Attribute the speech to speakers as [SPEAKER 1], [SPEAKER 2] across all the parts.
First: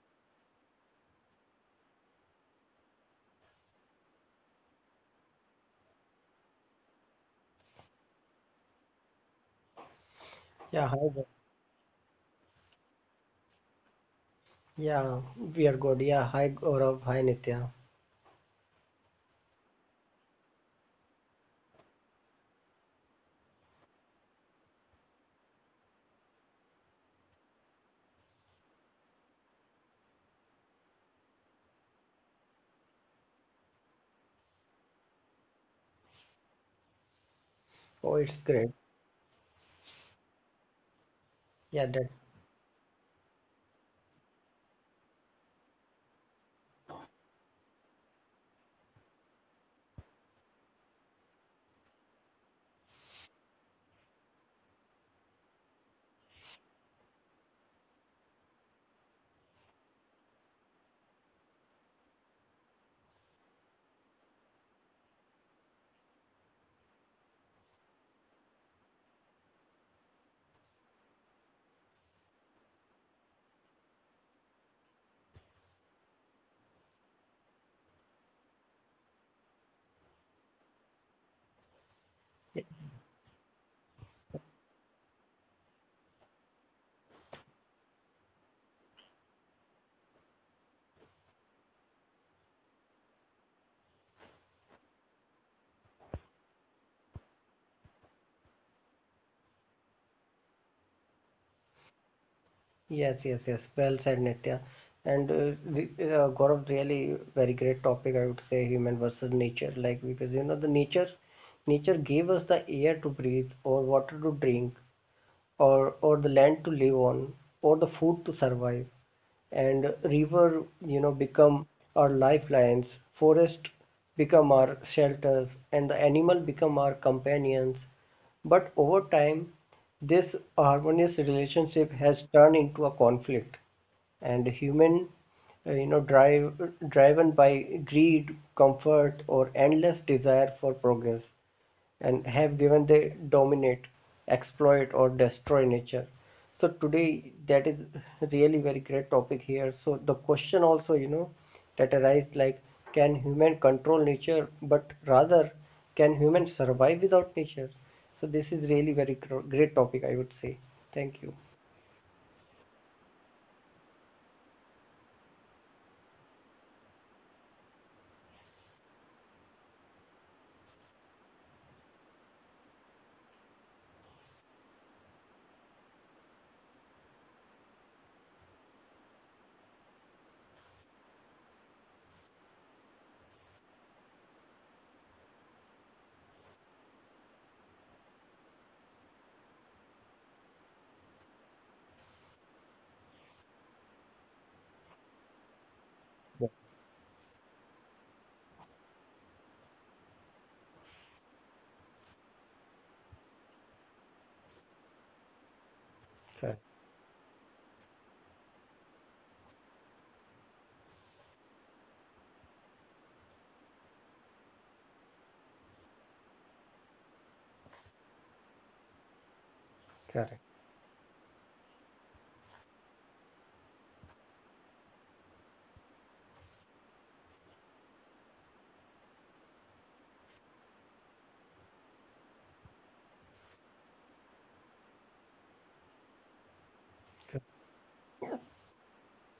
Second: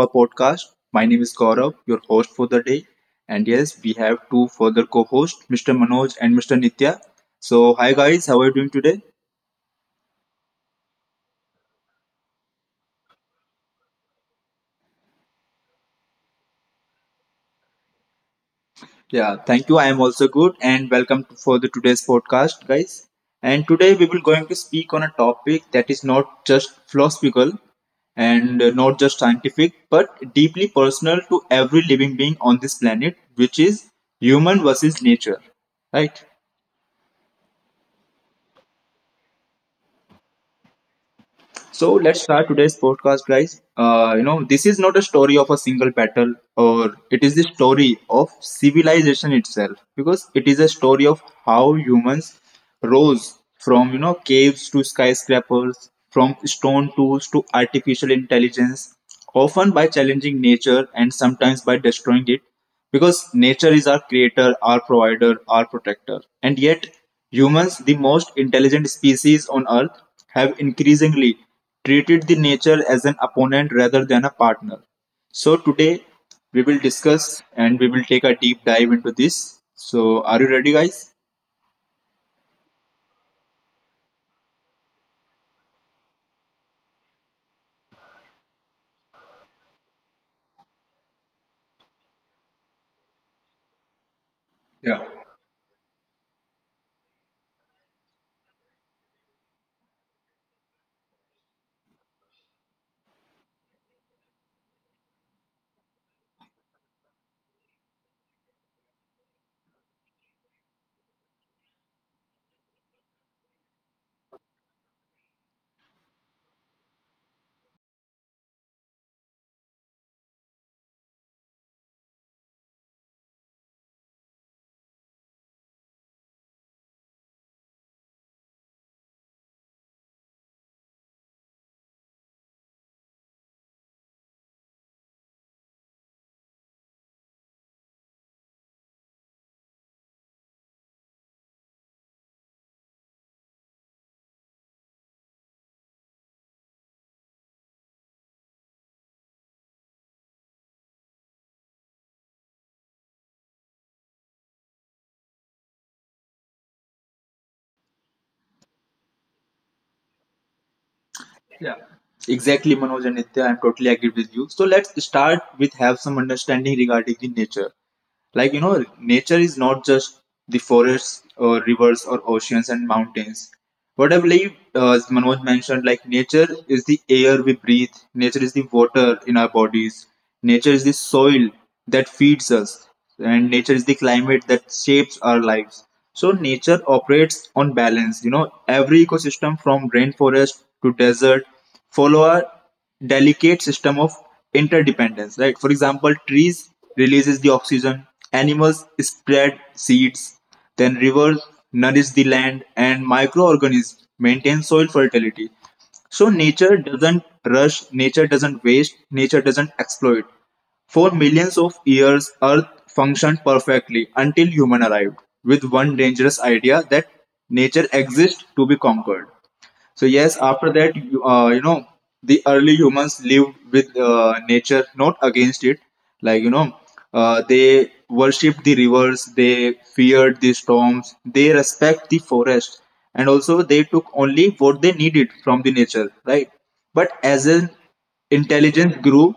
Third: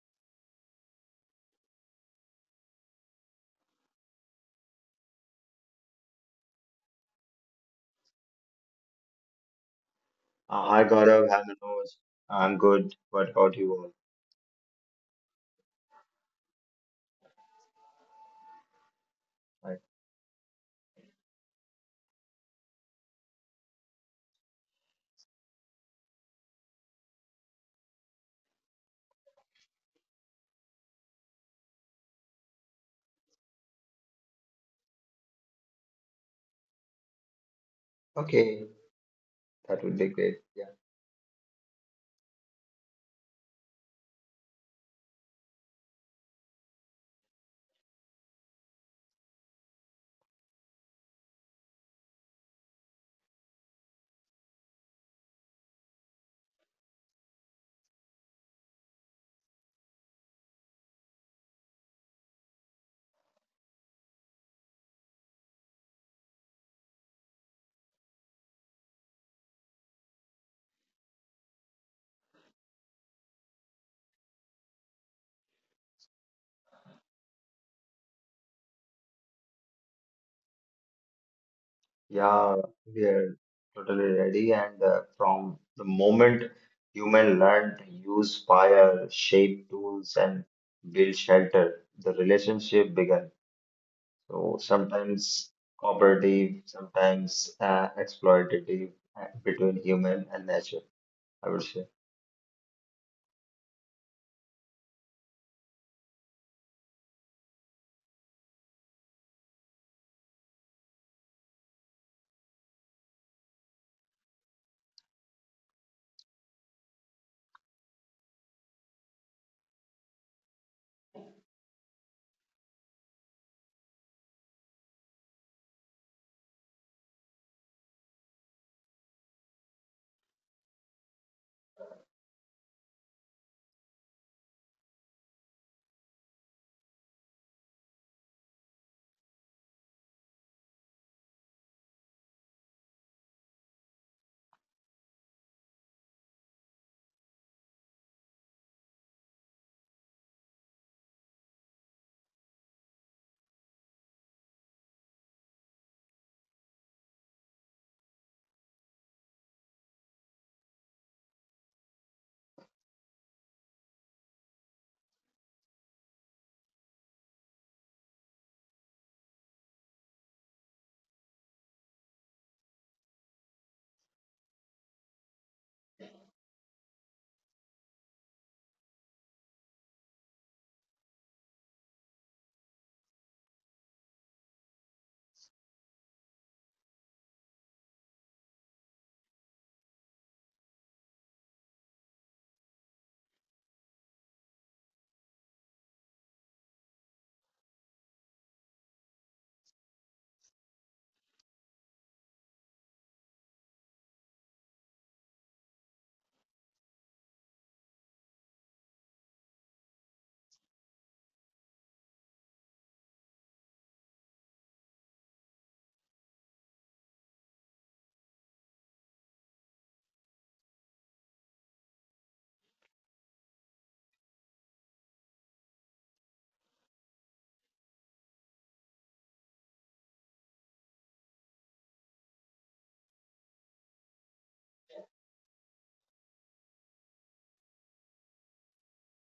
[SPEAKER 1] our podcast. My name is Gaurav, your host for the day. And yes, we have two further co-hosts, Mr. Manoj and Mr. Nitya. So hi guys, how are you doing today?
[SPEAKER 2] Hi
[SPEAKER 3] Yeah, hi.
[SPEAKER 2] Gaurav,
[SPEAKER 3] Gaurav.
[SPEAKER 2] hi Manoj. I'm good. What about you all?
[SPEAKER 3] Yeah, we are good. Yeah, hi Gaurav. Hi Nitya.
[SPEAKER 1] Yeah, thank you.
[SPEAKER 2] Like,
[SPEAKER 1] I am also good and welcome for the today's podcast, guys. And today we will going to speak on a topic that is not just philosophical and not just scientific, but deeply personal to every living being on this planet, which is human versus nature, right?
[SPEAKER 3] Oh, it's
[SPEAKER 2] okay,
[SPEAKER 3] great.
[SPEAKER 2] that would be great. Yeah,
[SPEAKER 3] Yeah,
[SPEAKER 1] So
[SPEAKER 3] that.
[SPEAKER 1] let's start today's podcast, guys. This is not a story of a single battle, or it is the story of civilization itself, because it is a story of how humans rose from caves to skyscrapers, from stone tools to artificial intelligence, often by challenging nature and sometimes by destroying it, because nature is our creator, our provider, our protector, and yet humans, the most intelligent species on earth, have increasingly treated the nature as an opponent rather than a partner. So today we will discuss and we will take a deep dive into this. So are you ready, guys?
[SPEAKER 2] yeah, we are totally ready. And from the moment human learned to use fire, shape tools, and build shelter, the relationship began. So sometimes cooperative, sometimes exploitative between human and nature, I would say.
[SPEAKER 3] Yes, yes, yes. Well said, Nitya. And re Gaurav, really very great topic. I would say human versus nature, like because you know the nature gave us the air to breathe or water to drink, or the land to live on or the food to survive and river you know become our lifelines forest become our shelters and the animal become our companions but over time this harmonious relationship has turned into a conflict and human you know driven by greed comfort or endless desire for progress and have given the dominate, exploit or destroy nature. So today that is really very great topic here. So the question also you know that arises like can human control nature but rather can human survive without nature? So this is really very great topic I would say. Thank you.
[SPEAKER 1] Yeah. Exactly, Manoj and Nitya, I'm totally agree with you. So let's start with have some understanding regarding the nature. Like nature is not just the forests or rivers or oceans and mountains. What I believe, as Manoj mentioned, like nature is the air we breathe, nature is the water in our bodies, nature is the soil that feeds us, and nature is the climate that shapes our lives. So nature operates on balance. You know, every ecosystem, from rainforest to desert, follow our delicate system of interdependence, right? For example,
[SPEAKER 3] Yeah,
[SPEAKER 1] trees releases the oxygen, animals spread seeds, then rivers nourish the land and microorganisms maintain soil fertility. So
[SPEAKER 3] correct,
[SPEAKER 1] nature doesn't rush, nature doesn't waste, nature doesn't exploit. For millions of years earth functioned perfectly until human arrived with one dangerous idea, that nature exists to be conquered. So
[SPEAKER 3] correct,
[SPEAKER 1] yes, after that, the early humans lived with nature, not against it. Like they worshipped the rivers, they feared the storms, they respect the forest, and also they took only what they needed from the nature, right? But as
[SPEAKER 3] correct.
[SPEAKER 1] an intelligence grew,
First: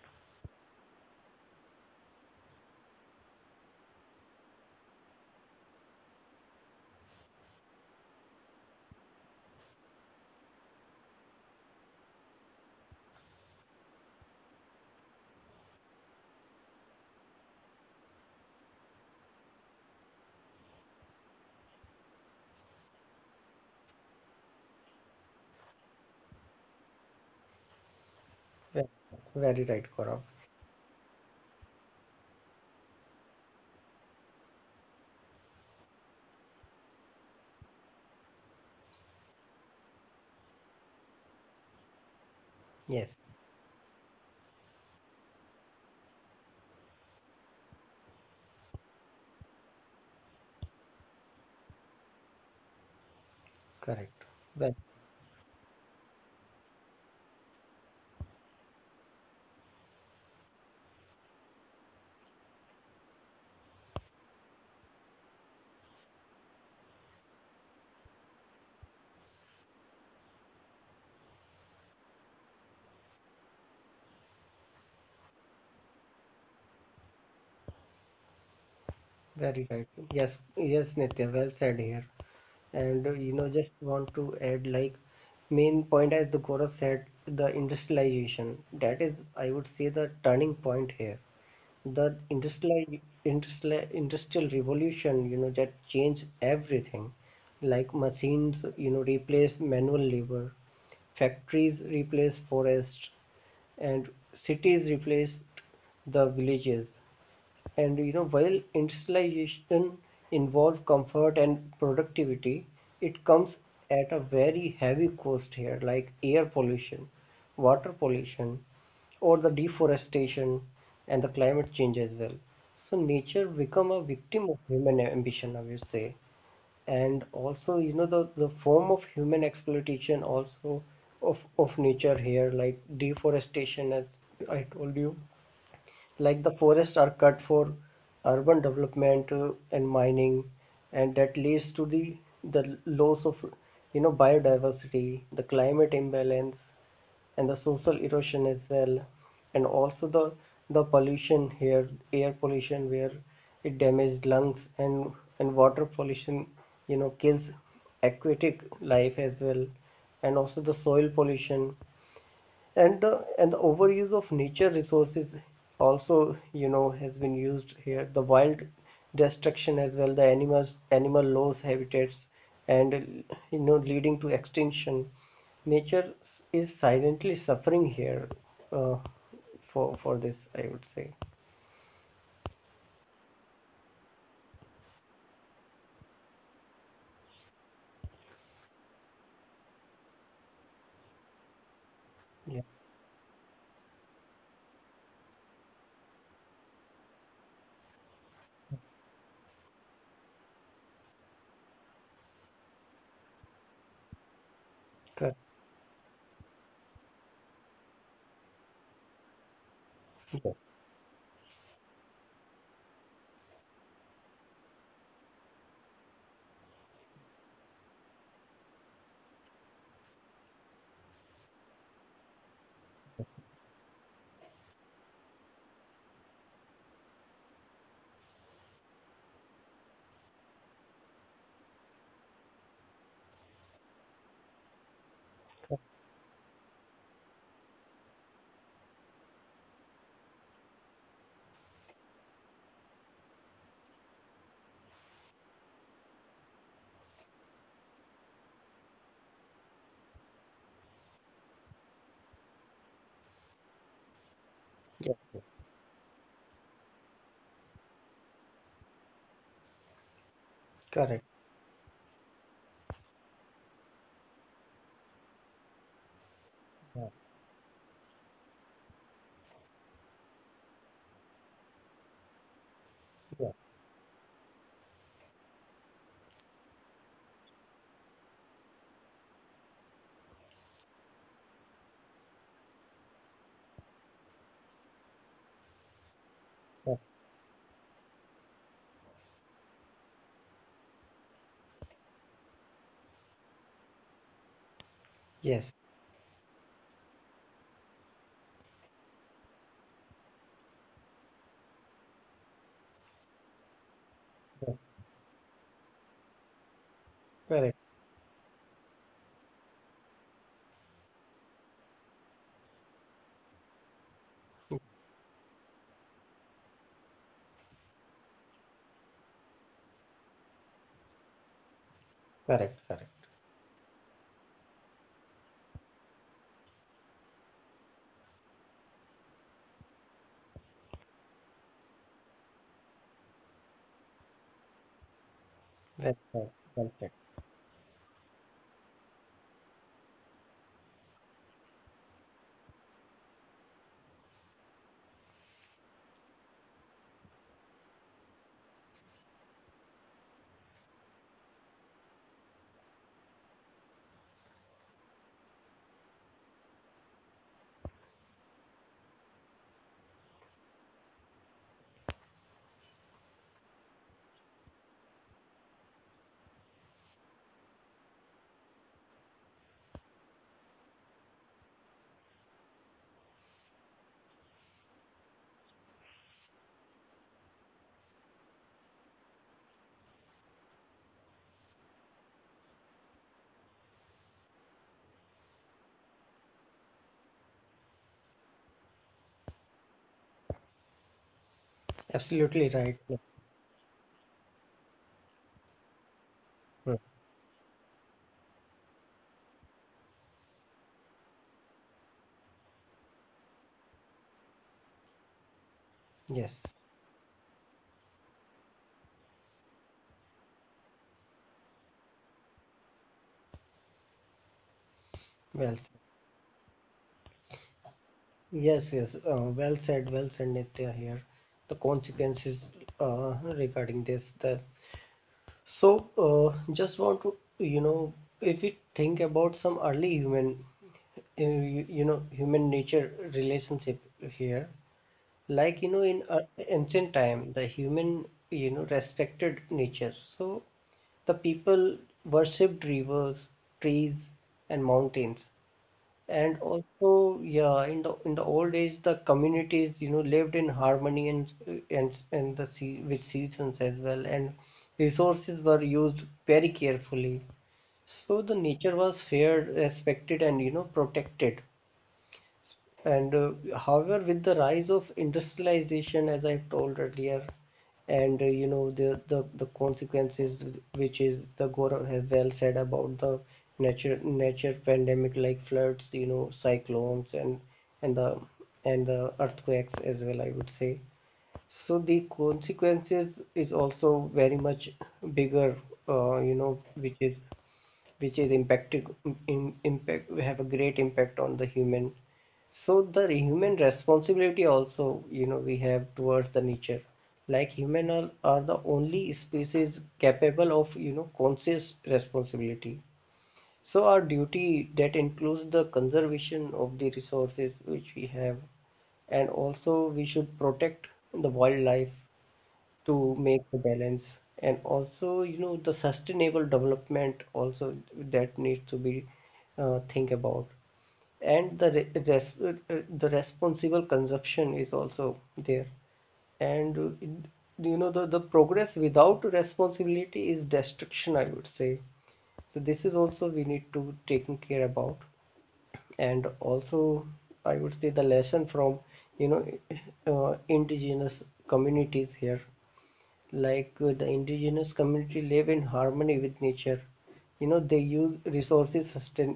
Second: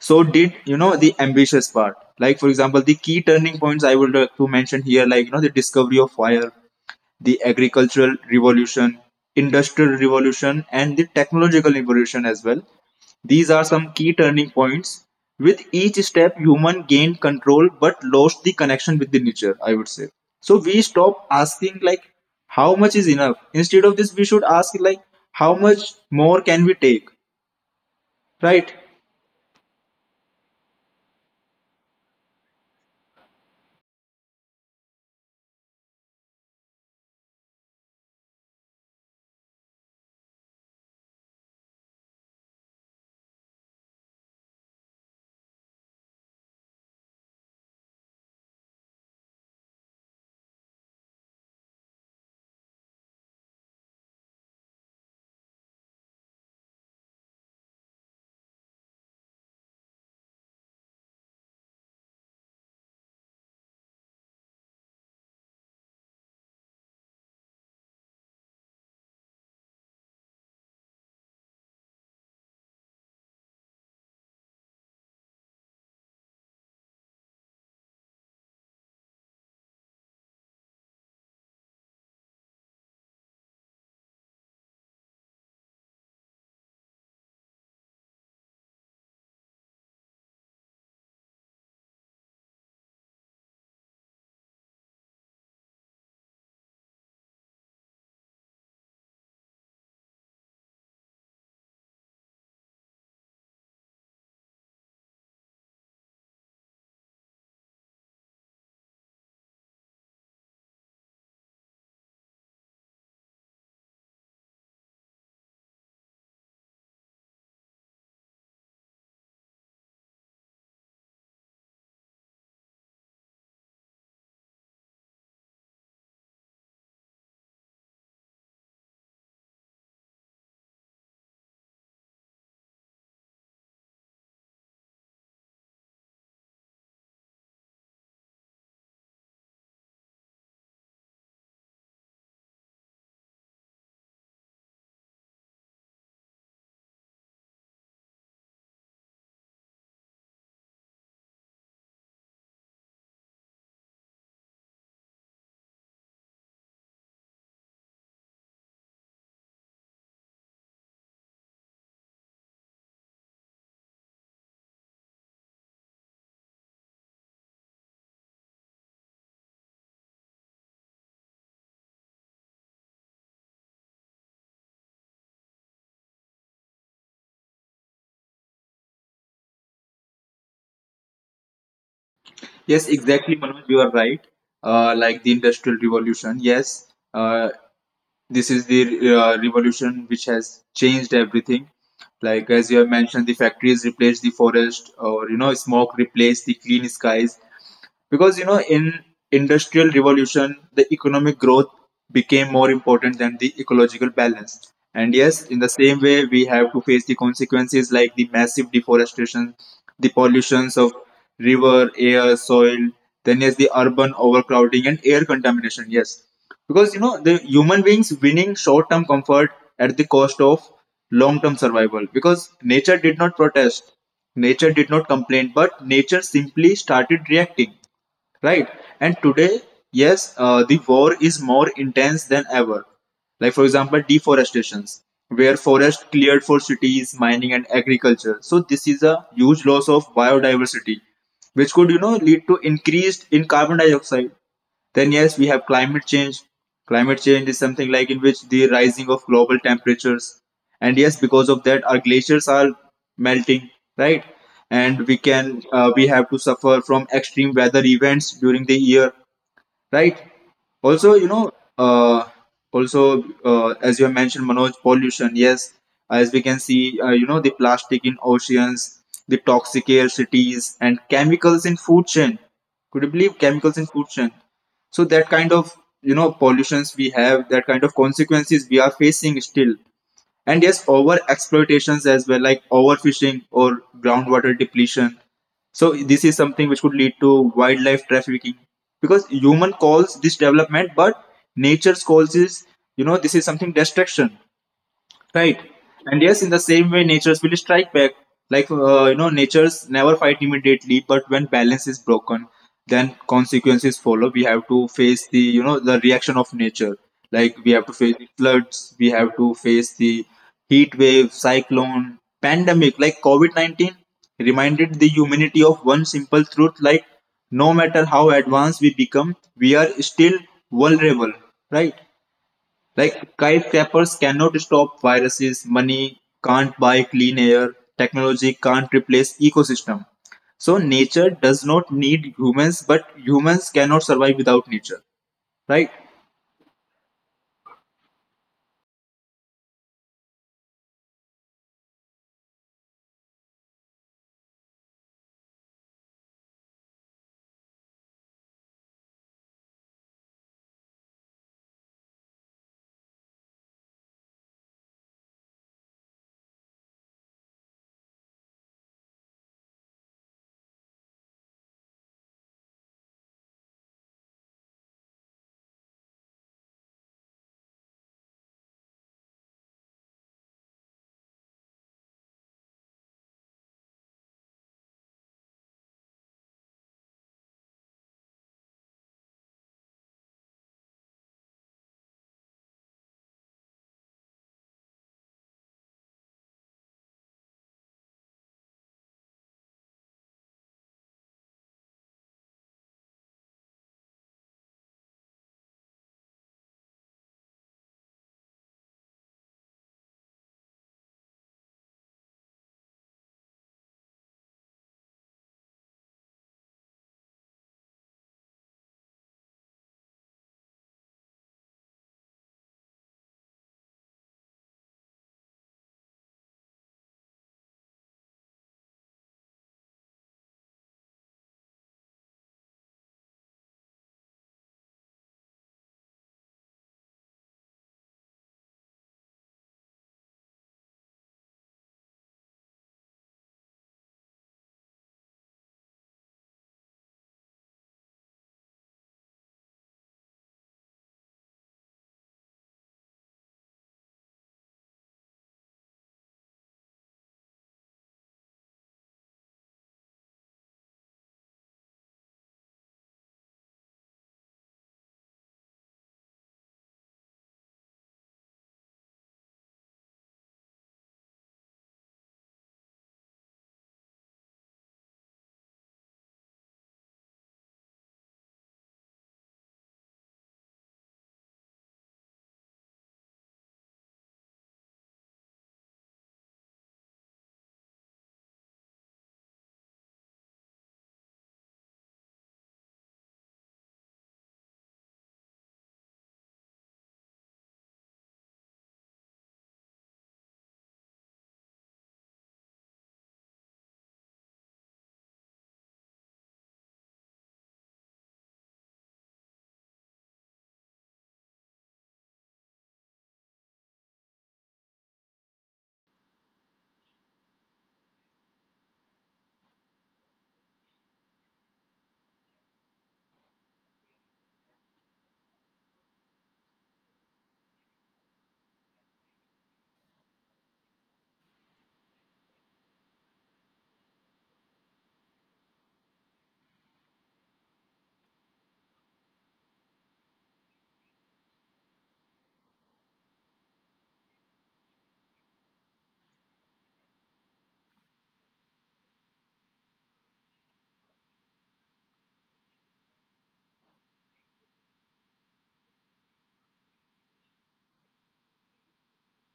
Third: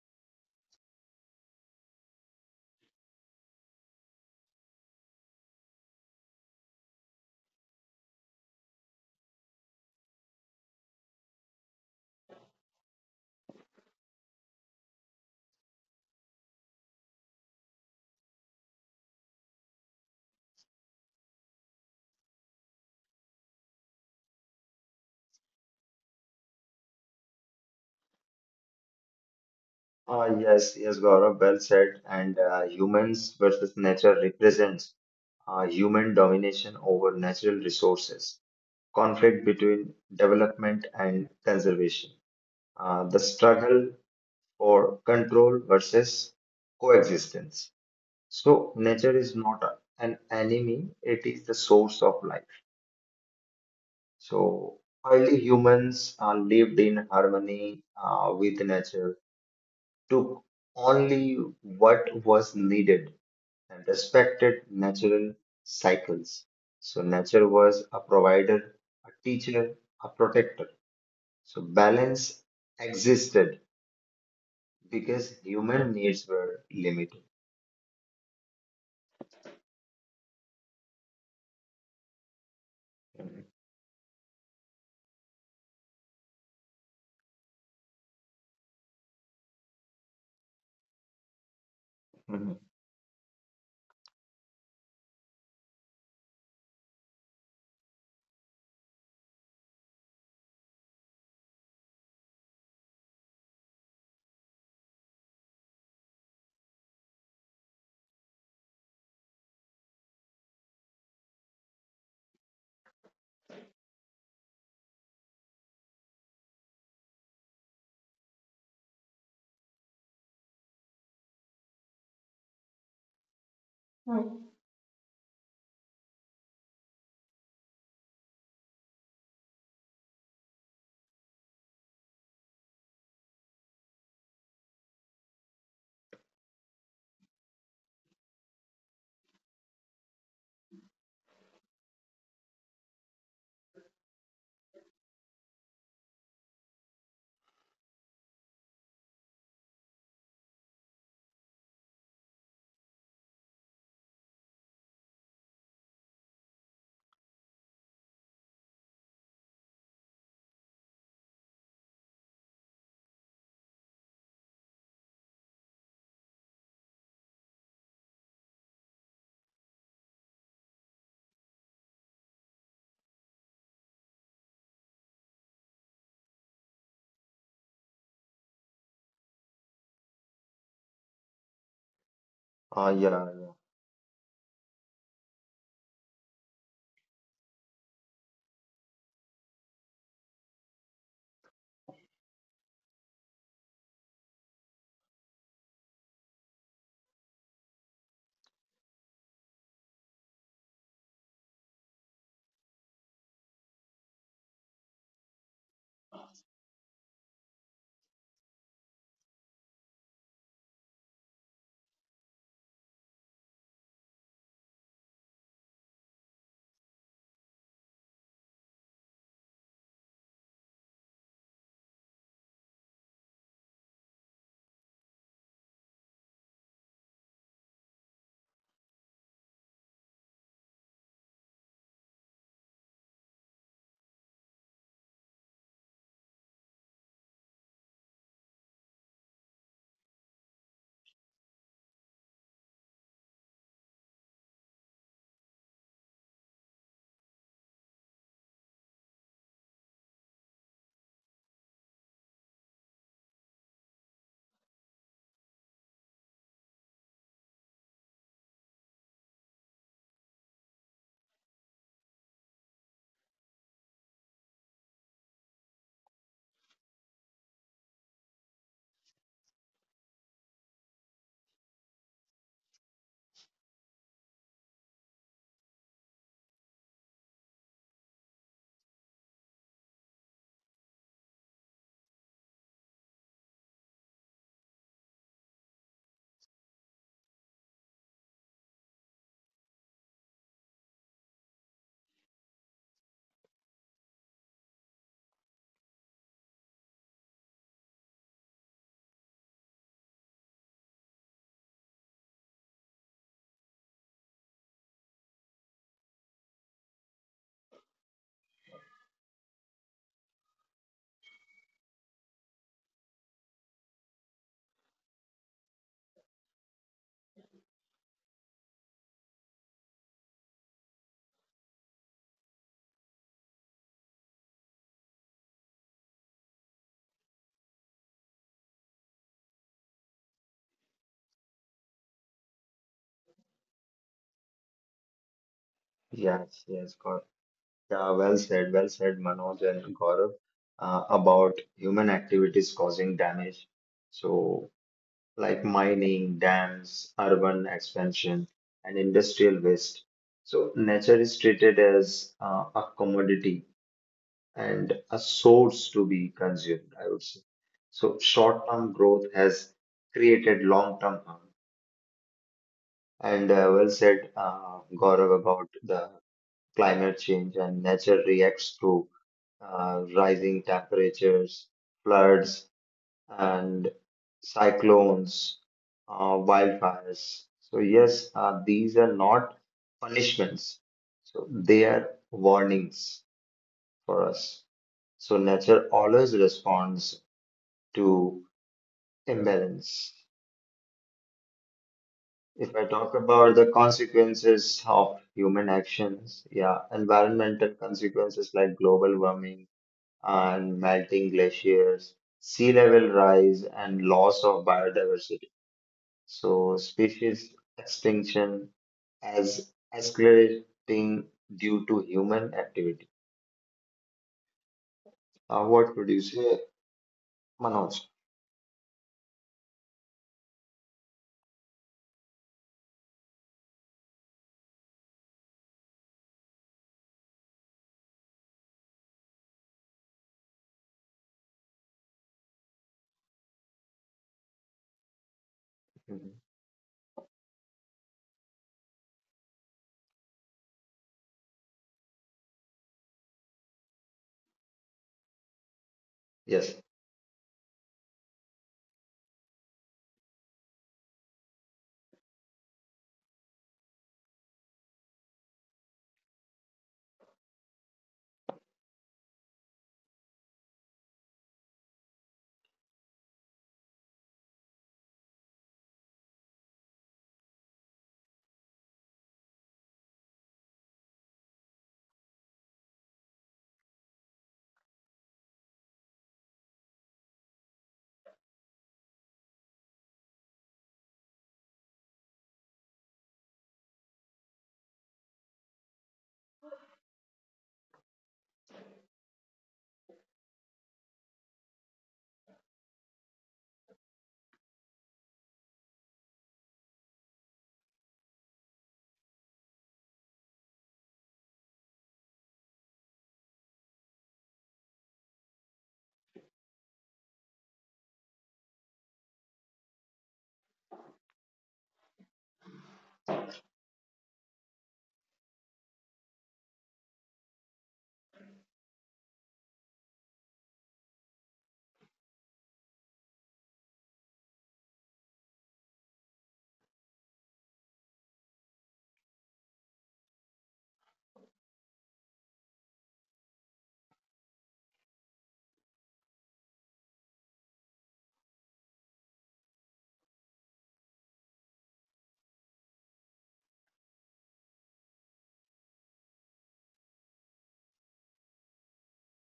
[SPEAKER 1] so did the ambitious part. Like for example, the key turning points I would like to mention here, like the discovery of fire, the agricultural revolution, industrial revolution, and the technological revolution as well. These are some key turning points. With each step, human gained control but lost the connection with the nature, I would say. So we stop asking like how much is enough. Instead of this, we should ask like how much more can we take? Right?
[SPEAKER 3] Very right, Gaurav.
[SPEAKER 2] Yes, yes, Gaurav, well said. And humans versus nature represents human domination over natural resources, conflict between development and conservation,
[SPEAKER 3] Yes,
[SPEAKER 2] the struggle for control versus coexistence. So nature is not a- an enemy, it is the source of life.
[SPEAKER 3] correct. Well,
[SPEAKER 2] So early humans lived in harmony with nature, took only what was needed and respected natural cycles. So nature was a provider, a teacher, a protector. So balance existed because human needs were limited.
[SPEAKER 3] very right. Yes, yes, Nitya, well said here. And You know, just want to add like main point as the Gaurav said, the industrialization. That is, I would say, the turning point here. The
[SPEAKER 2] Mhm.
[SPEAKER 3] industrial revolution, you know, that changed everything. Like machines, you know, replace manual labor, factories replace forests, and cities replaced the villages. And you know, while industrialization involves comfort and productivity, it comes at a very heavy cost here, like air pollution, water pollution, or the deforestation and the climate change as well. So nature become a victim of human ambition, I would say. And also, you know, the form of human exploitation also of nature here, like deforestation, as I told you, like the forests are cut for urban development and mining and that leads to the loss of you know biodiversity the climate imbalance and the social erosion as well and also the pollution here air pollution where it damaged lungs and water pollution you know kills aquatic life as well and also the soil pollution and the overuse of nature resources also you know has been used here the wild destruction as well the animal loss habitats and you know leading to extinction nature is silently suffering here uh, for this I would say.
[SPEAKER 1] Yes,
[SPEAKER 2] Oh yeah,
[SPEAKER 1] exactly,
[SPEAKER 2] yeah,
[SPEAKER 1] Manoj, you are right. Like the industrial revolution, yes. Uh, this is the revolution which has changed everything, like
[SPEAKER 3] Yeah,
[SPEAKER 1] as you have mentioned, the factories replaced the forest, or smoke replaced the clean skies, because in industrial revolution the economic growth became more important than the ecological balance. And
[SPEAKER 3] correct.
[SPEAKER 1] yes, in the same way we have to face the consequences, like the massive deforestation, the pollutions of river, air, soil, then yes, the urban overcrowding and air contamination. Yes, because the human beings winning short term comfort at the cost of long term survival, because nature did not protest, nature did not complain, but nature simply started reacting, right? And today, yes, the war is more intense than ever. Like for example, deforestations, where forest cleared for cities, mining and agriculture, so this is a huge loss of biodiversity, which could lead to increased in carbon dioxide. Then yes, we have climate change. Climate change is something like in which the rising of global temperatures, and yes, because of that, our glaciers are melting, right? And
[SPEAKER 3] Yeah,
[SPEAKER 1] we have to suffer from extreme weather events during the year, right? Also,
[SPEAKER 3] correct.
[SPEAKER 1] uh, also as you have mentioned, Manoj, pollution. Yes, as we can see, the plastic in oceans, the toxic air cities, and chemicals in food chain. Could you believe chemicals in food chain? So that kind of pollutions we have, that kind of consequences we are facing still. And yes, over exploitations as well, like overfishing or groundwater depletion. So this is something which could lead to wildlife trafficking, because human calls this development, but nature's calls is this is something destruction.
[SPEAKER 3] Yes.
[SPEAKER 1] Right. And yes, in the same way, natures will strike back. Like, natures never fight immediately, but when balance is broken, then consequences follow. We have
[SPEAKER 3] Yeah,
[SPEAKER 1] to face the, the reaction of nature. Like, we
[SPEAKER 3] correct.
[SPEAKER 1] have to face the floods, we have to face the heat wave, cyclone, pandemic. Like, COVID COVID-19
[SPEAKER 3] Yeah,
[SPEAKER 1] reminded the humanity of one simple truth like, no matter how advanced we become, we are still vulnerable, right?
[SPEAKER 3] correct, correct.
[SPEAKER 1] Like skyscrapers cannot stop viruses, money can't buy clean air, technology can't replace ecosystem. So nature does not need humans, but humans cannot survive without nature. Right?
[SPEAKER 3] Well said,
[SPEAKER 2] yes,
[SPEAKER 3] well
[SPEAKER 2] yes,
[SPEAKER 3] said.
[SPEAKER 2] God. Yeah, well said, Manoj and Gaurav, about human activities causing damage. So like mining, dams, urban expansion, and industrial waste. So nature is treated as a commodity and a source to be consumed, I would say. So short term growth has created long term harm. And well said, Gaurav, about the climate change, and nature reacts through rising temperatures, floods, and cyclones, wildfires. So yes, these are not punishments. So they are warnings for us. So nature always responds to imbalance.
[SPEAKER 3] Absolutely
[SPEAKER 2] If I
[SPEAKER 3] right. Yeah.
[SPEAKER 2] talk about the consequences of human actions, yeah,
[SPEAKER 3] Hmm.
[SPEAKER 2] environmental consequences like global warming and melting glaciers, sea level rise, and loss of biodiversity.
[SPEAKER 3] Yes.
[SPEAKER 2] So species extinction as escalating due to human activity.
[SPEAKER 3] Well
[SPEAKER 2] What
[SPEAKER 3] said.
[SPEAKER 2] would you say, Manoj?
[SPEAKER 3] Yes, yes. Well said, well said, Nitya here. The consequences regarding this, that. So, just want to, you know, if we think about some early human, you know, human nature relationship here, like, you know, in
[SPEAKER 2] Mhm.
[SPEAKER 3] uh, ancient time, the human, you know, respected nature. So, the people worshipped rivers, trees, and mountains. And
[SPEAKER 2] Yes,
[SPEAKER 3] also, yeah, in the old age, the communities, you know, lived in harmony and the sea with seasons as well, and resources were used very carefully. So the nature was feared, respected, and you know, protected. And However, with the rise of industrialization, as I've told earlier, and you know the consequences which is the Gaurav has well said about the nature pandemic like floods, you know, cyclones and and the and the earthquakes as well, I would say. So the consequences is also very much bigger, you know, which is impacted in, impact we have a great impact on the human so the human responsibility also you know we have towards the nature like human are the only species capable of you know conscious responsibility so our duty that includes the conservation of the resources which we have and also we should protect the wildlife to make the balance and also you know the sustainable development also that needs to be think about and the the responsible consumption is also there and uh, in- you know the progress without responsibility is destruction I would say so this is also we need to taking care about and also I would say the lesson from you know indigenous communities here like the indigenous community live in harmony with nature you know they use resources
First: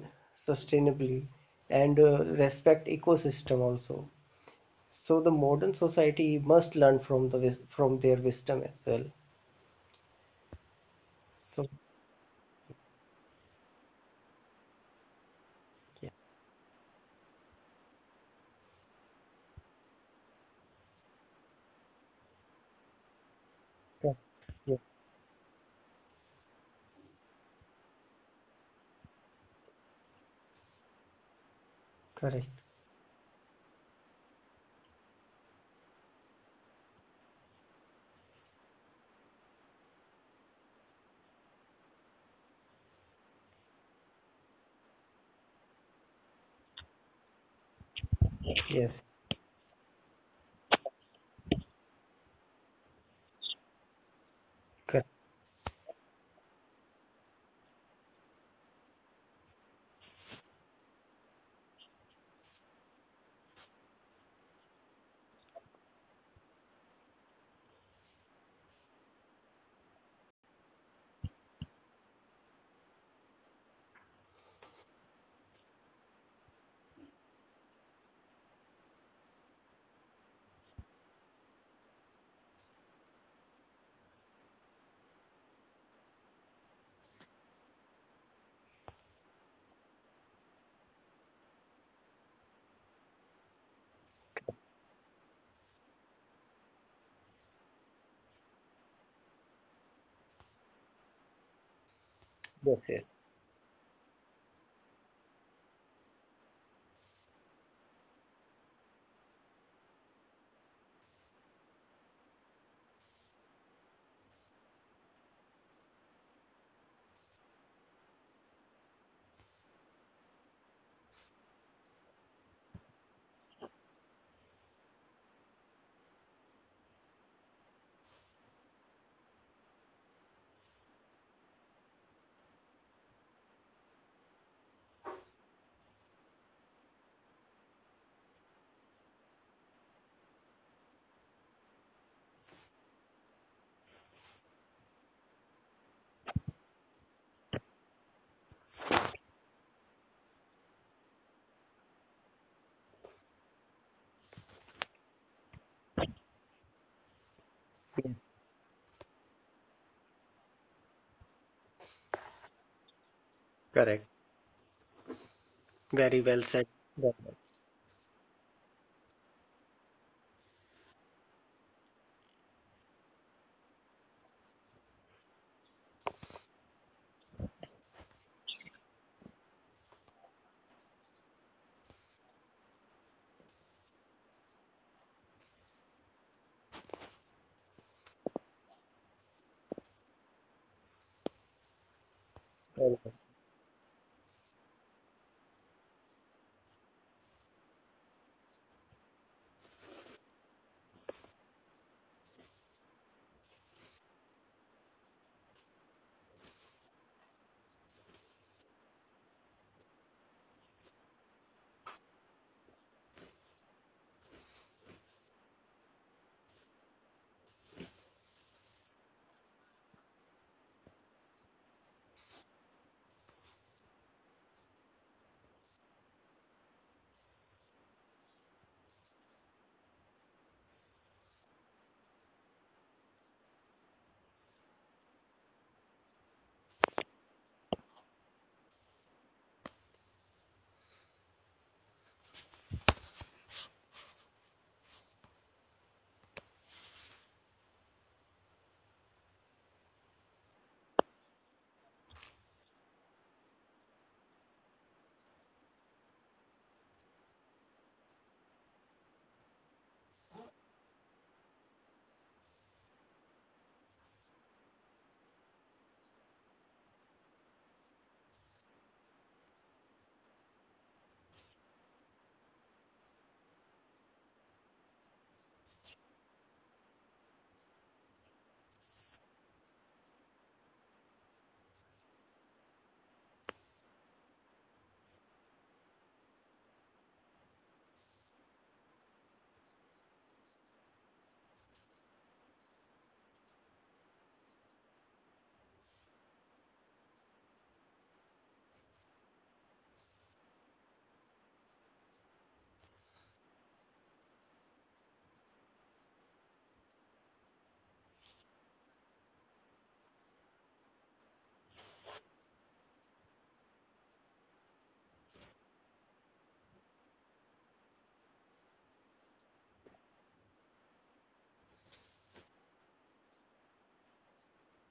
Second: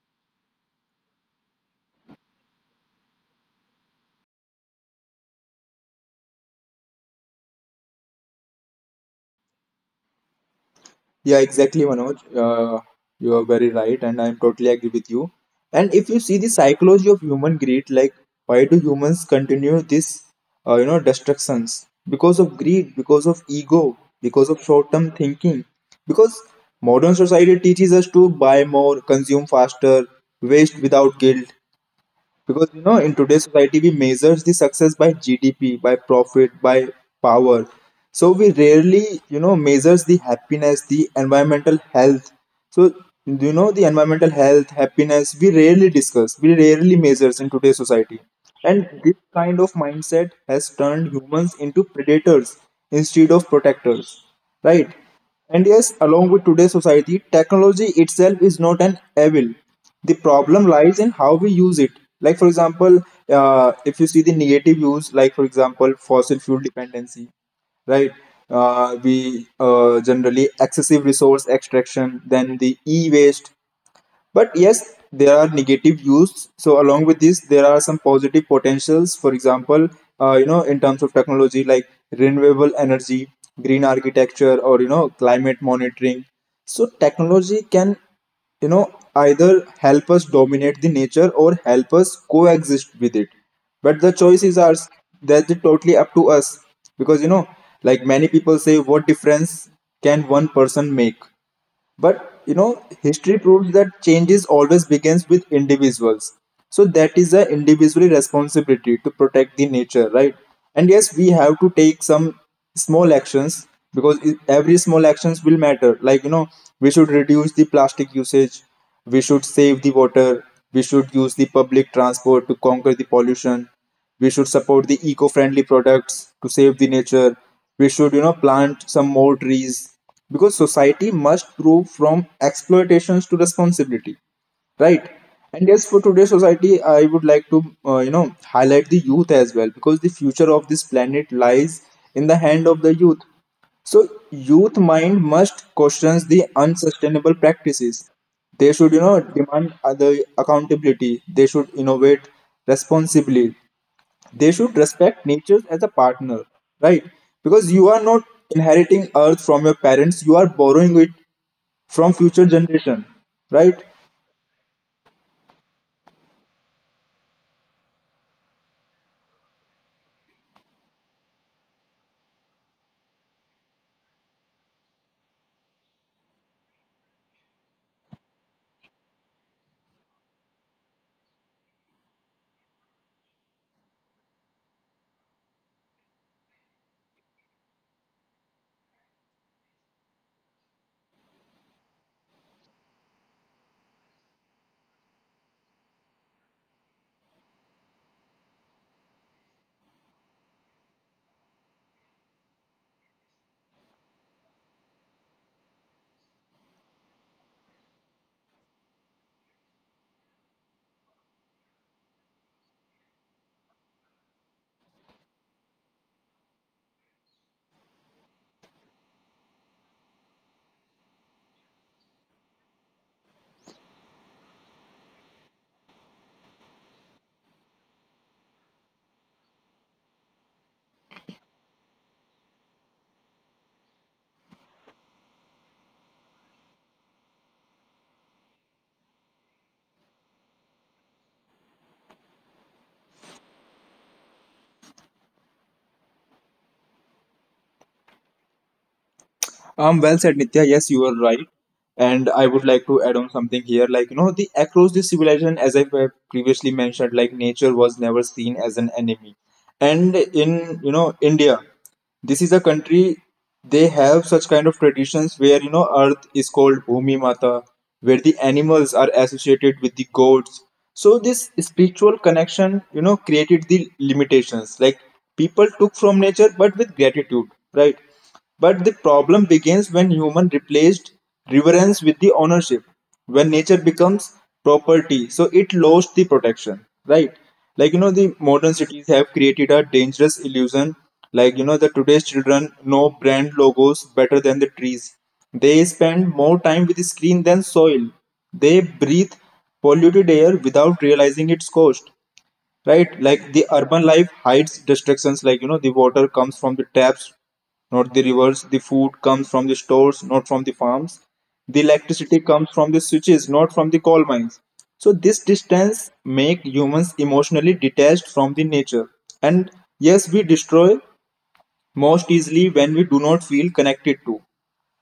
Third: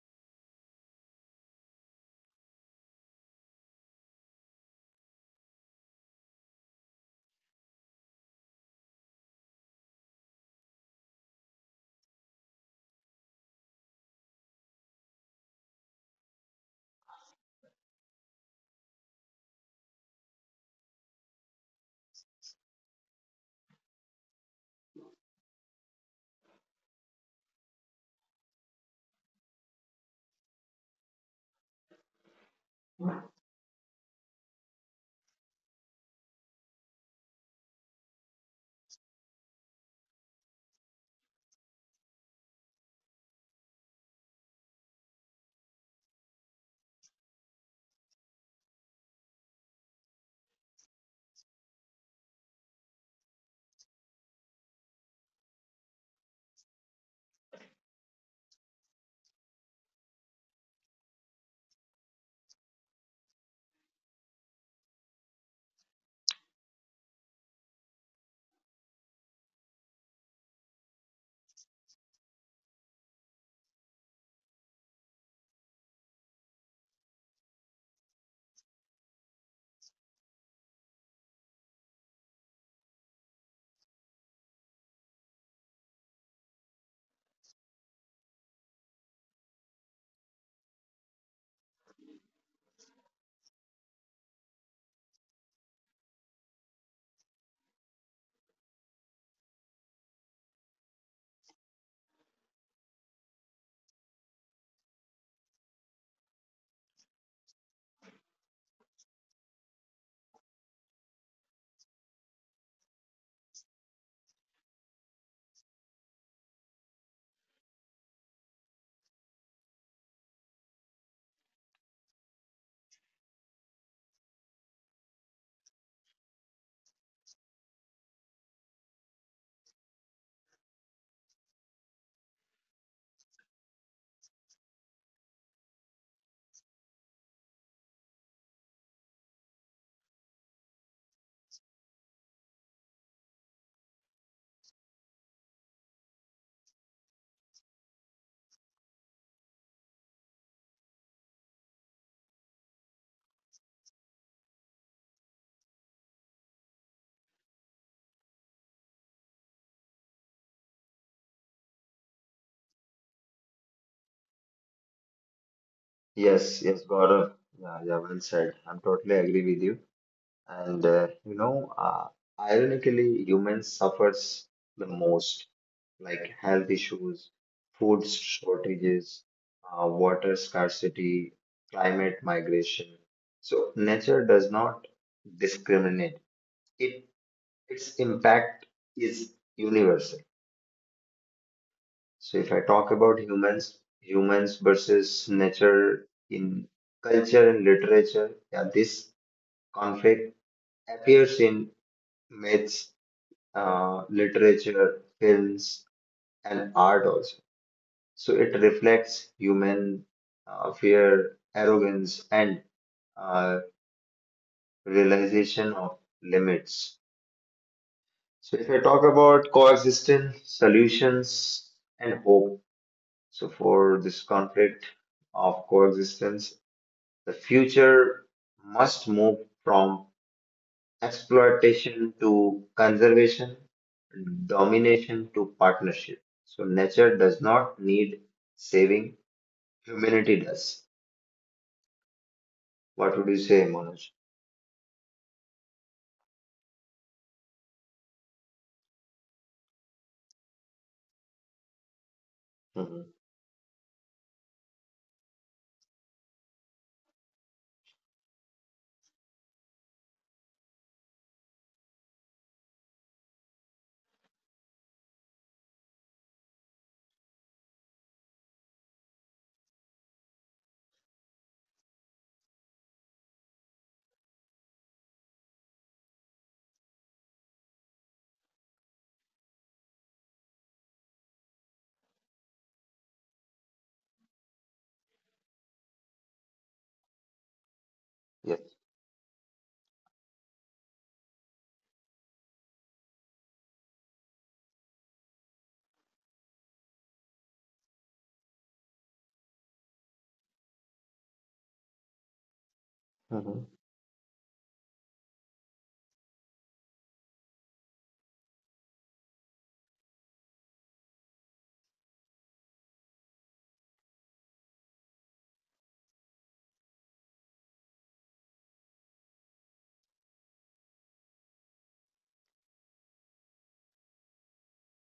[SPEAKER 3] sustainably and respect ecosystem also so the modern society must learn from the from their wisdom as well
[SPEAKER 1] Yeah,
[SPEAKER 3] so
[SPEAKER 1] exactly, Manoj. You are very right, and I'm totally agree with you. And if
[SPEAKER 3] yeah
[SPEAKER 1] you see the psychology of human greed, like why do humans continue this, destructions? Because of greed, because of ego,
[SPEAKER 3] yeah,
[SPEAKER 1] because of
[SPEAKER 3] yeah
[SPEAKER 1] short-term thinking. Because modern society teaches us to buy more, consume faster, waste without guilt,
[SPEAKER 3] correct
[SPEAKER 1] because in today's society we measures the success by gdp, by profit, by power. So we rarely measures the happiness, the environmental health. So the environmental health happiness we rarely discuss, we rarely measures in today's society. And
[SPEAKER 3] yes
[SPEAKER 1] this kind of mindset has turned humans into predators instead of protectors, right?
[SPEAKER 3] correct
[SPEAKER 1] And yes, along with today's society, technology itself is not an evil. The problem lies in how we use it. Like for example, if you see the negative use, like for example, fossil fuel dependency, right? We generally excessive resource extraction, then the e-waste. But yes, there are negative use. So along with this, there are some positive potentials. For example, in terms of technology, like renewable energy, green architecture, or climate monitoring. So technology can either help us dominate the nature or help us coexist with it. But the choice is ours, that's totally up to us. Because like many people say, what difference can one person make? But
[SPEAKER 3] yes yes
[SPEAKER 1] history proves that changes always begins with individuals. So that is a individual responsibility to protect the nature, right? And yes, we have to take some small actions, because every small actions will matter. Like we should reduce the plastic usage, we should save the water, we should use the public transport to conquer the pollution, we should support the eco-friendly products to save the nature, we should plant some more trees, because society must prove from exploitations to responsibility, right? And yes, for today's society, I would like to uh, you know highlight the youth as well, because the future of this planet lies in the hand of the youth. So youth mind must question the unsustainable practices. They should, demand other accountability. They should innovate responsibly, they should respect nature as a partner, right? Because you are not inheriting earth from your parents, you are borrowing it from future generation, right?
[SPEAKER 3] correct very well
[SPEAKER 2] yes,
[SPEAKER 3] said
[SPEAKER 2] yes,
[SPEAKER 3] very
[SPEAKER 2] Gaurav. Yeah, yeah, well said. I'm totally agree with you. And ironically, humans suffers the most, like health issues, food shortages, water scarcity, climate migration. So nature does not discriminate, it its impact is universal. So if I talk
[SPEAKER 3] well.
[SPEAKER 2] about humans, humans versus nature in culture and literature, yeah, this conflict appears in myths, literature, films, and art also. So it reflects human fear, arrogance, and uh, realization of limits. So if I talk about coexistence, solutions, and hope, so for this conflict of coexistence, the future must move from exploitation to conservation, domination to partnership. So nature does not need saving, humanity does. What would you say, Manoj?
[SPEAKER 1] Well said, Nitya. Yes, you are right. And I would like
[SPEAKER 2] Hmm.
[SPEAKER 1] to add on something here. Like, the across the civilization, as I have previously mentioned, like nature was never seen as an enemy. And in, India, this is a country they have such kind of traditions where, earth is called Bhumi Mata, where the animals are associated with the gods. So this spiritual connection, created the limitations. Like people took from nature, but with gratitude, right? But the problem begins when human replaced reverence with the ownership. When nature becomes property, so it lost the protection, right? Like the
[SPEAKER 2] Yes.
[SPEAKER 1] modern cities have created a dangerous illusion. Like the today's children know brand logos better than the trees. They spend more time with the screen than soil. They breathe polluted air without realizing its cost, right? Like
[SPEAKER 2] Hmm.
[SPEAKER 1] the urban life hides distractions. Like the water comes from the taps, not the rivers. The food comes from the stores, not from the farms. The electricity comes from the switches, not from the coal mines. So this distance make humans emotionally detached from the nature. And yes, we destroy most easily when we do not feel connected to,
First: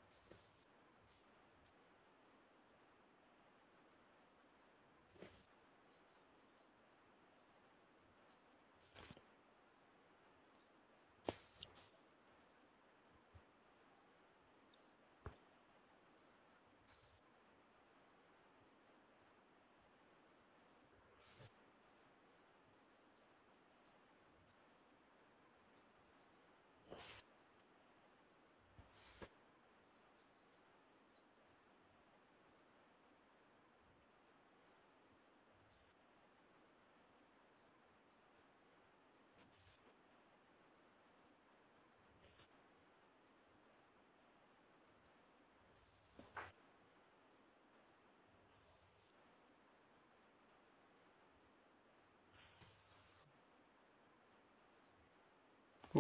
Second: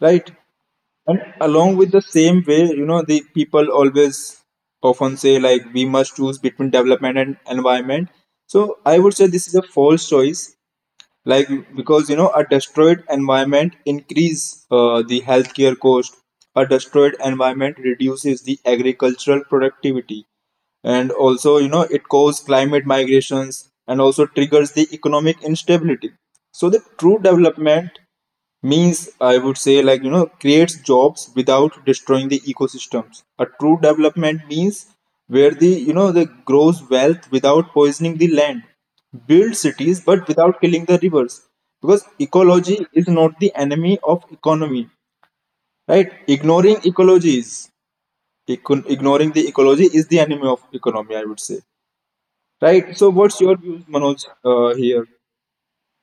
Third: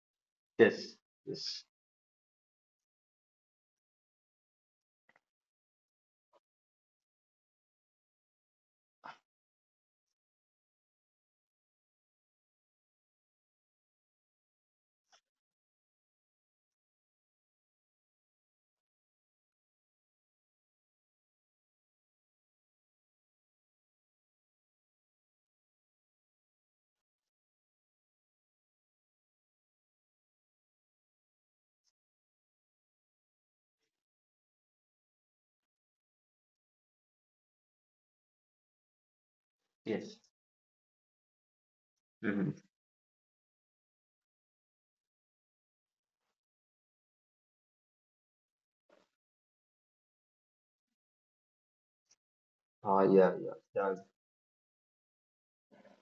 [SPEAKER 1] right?
[SPEAKER 2] Yes.
[SPEAKER 1] And
[SPEAKER 2] Yes.
[SPEAKER 1] along with the same way, the people always often say like we must choose between development and environment. So I would say this is a false choice, like because a destroyed environment increase the healthcare cost. A destroyed environment reduces the agricultural productivity, and also it causes climate migrations and also triggers the economic instability. So the true development means, I would say, like creates jobs without destroying the ecosystems. A true development means where the, the grows wealth without poisoning the land, build cities
[SPEAKER 2] Yes.
[SPEAKER 1] but without killing the rivers. Because
[SPEAKER 2] Mm-hmm.
[SPEAKER 1] ecology is not the enemy of economy, right? Ignoring ecology is, ignoring the ecology is the enemy of economy, I would say. Right. So,
[SPEAKER 2] Yeah,
[SPEAKER 1] what's
[SPEAKER 2] yeah,
[SPEAKER 1] your views,
[SPEAKER 2] yeah,
[SPEAKER 1] Manoj, here?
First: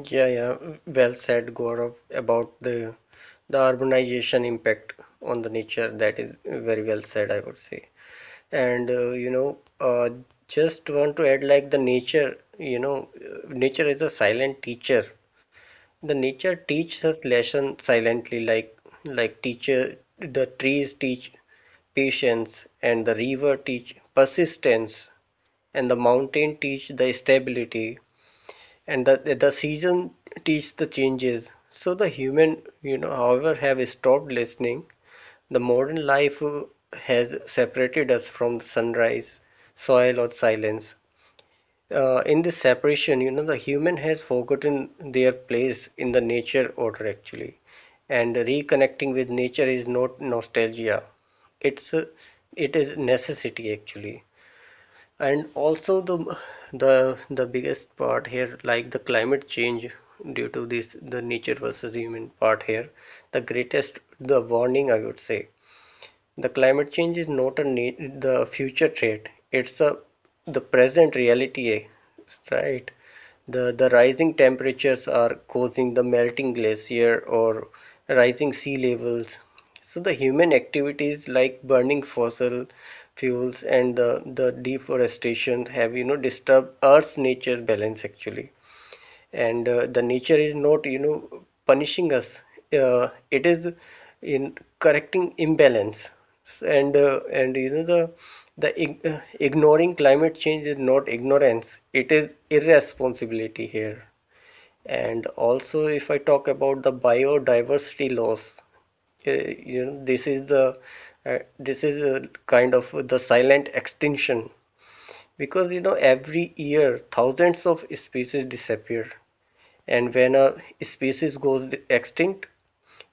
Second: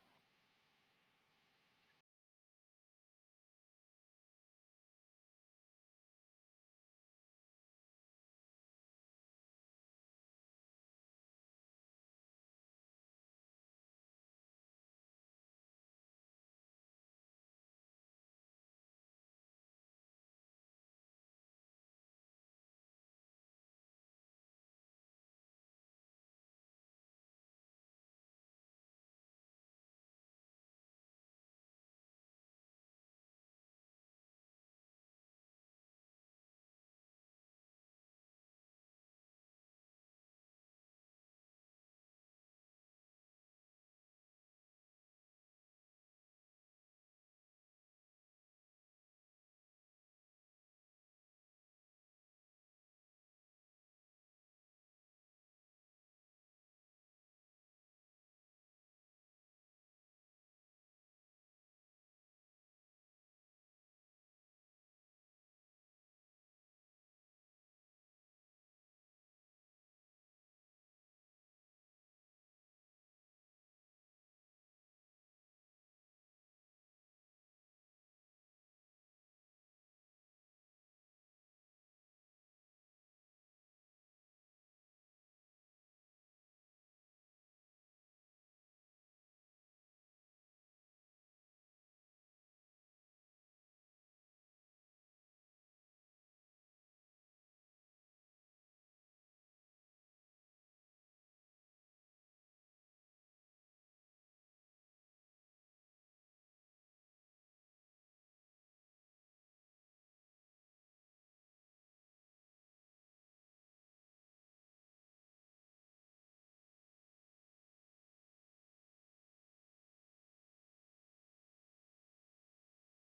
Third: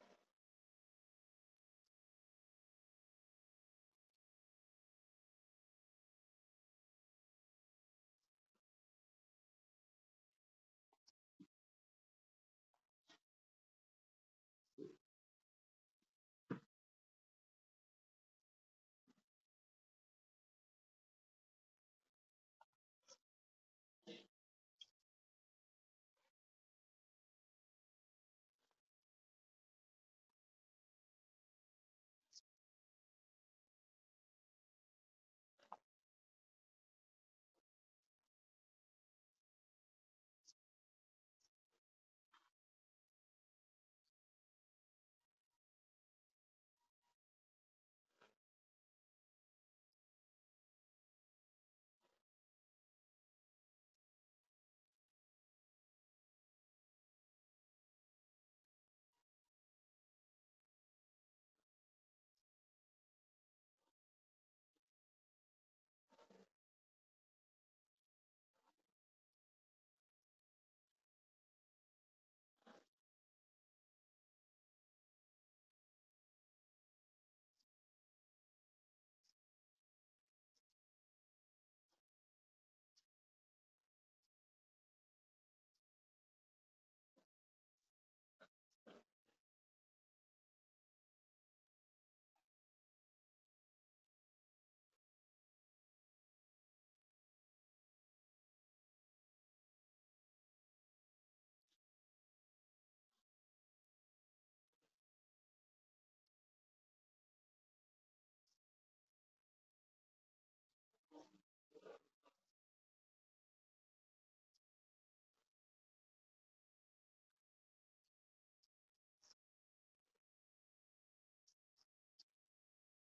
[SPEAKER 3] Yeah, yeah. Well said, Gaurav, about the urbanization impact on the nature. That is very well said, I would say. And uh, you know, uh, just want to add like the nature. You know, nature is a silent teacher. The nature teaches us lesson silently, like teacher. The trees teach patience, and the river teach persistence, and the mountain teach the stability, and the season teach the changes. So the human, you know, however, have stopped listening. The modern life has separated us from the sunrise, soil, or silence. In this separation, you know, the human has forgotten their place in the nature order actually, and reconnecting with nature is not nostalgia. It's uh, it is necessity actually and also the biggest part here like the climate change due to this the nature versus human part here the greatest the warning I would say the climate change is not a need, the future threat. It's a The present reality, eh, right? The rising temperatures are causing the melting glacier or rising sea levels. So the human activities like burning fossil fuels and the deforestation have you know disturbed Earth's nature balance actually and the nature is not you know punishing us, it is in correcting imbalance and you know the ignoring climate change is not ignorance it is irresponsibility here and also if I talk about the biodiversity loss, you know this is the this is a kind of the silent extinction because you know every year thousands of species disappear and when a species goes extinct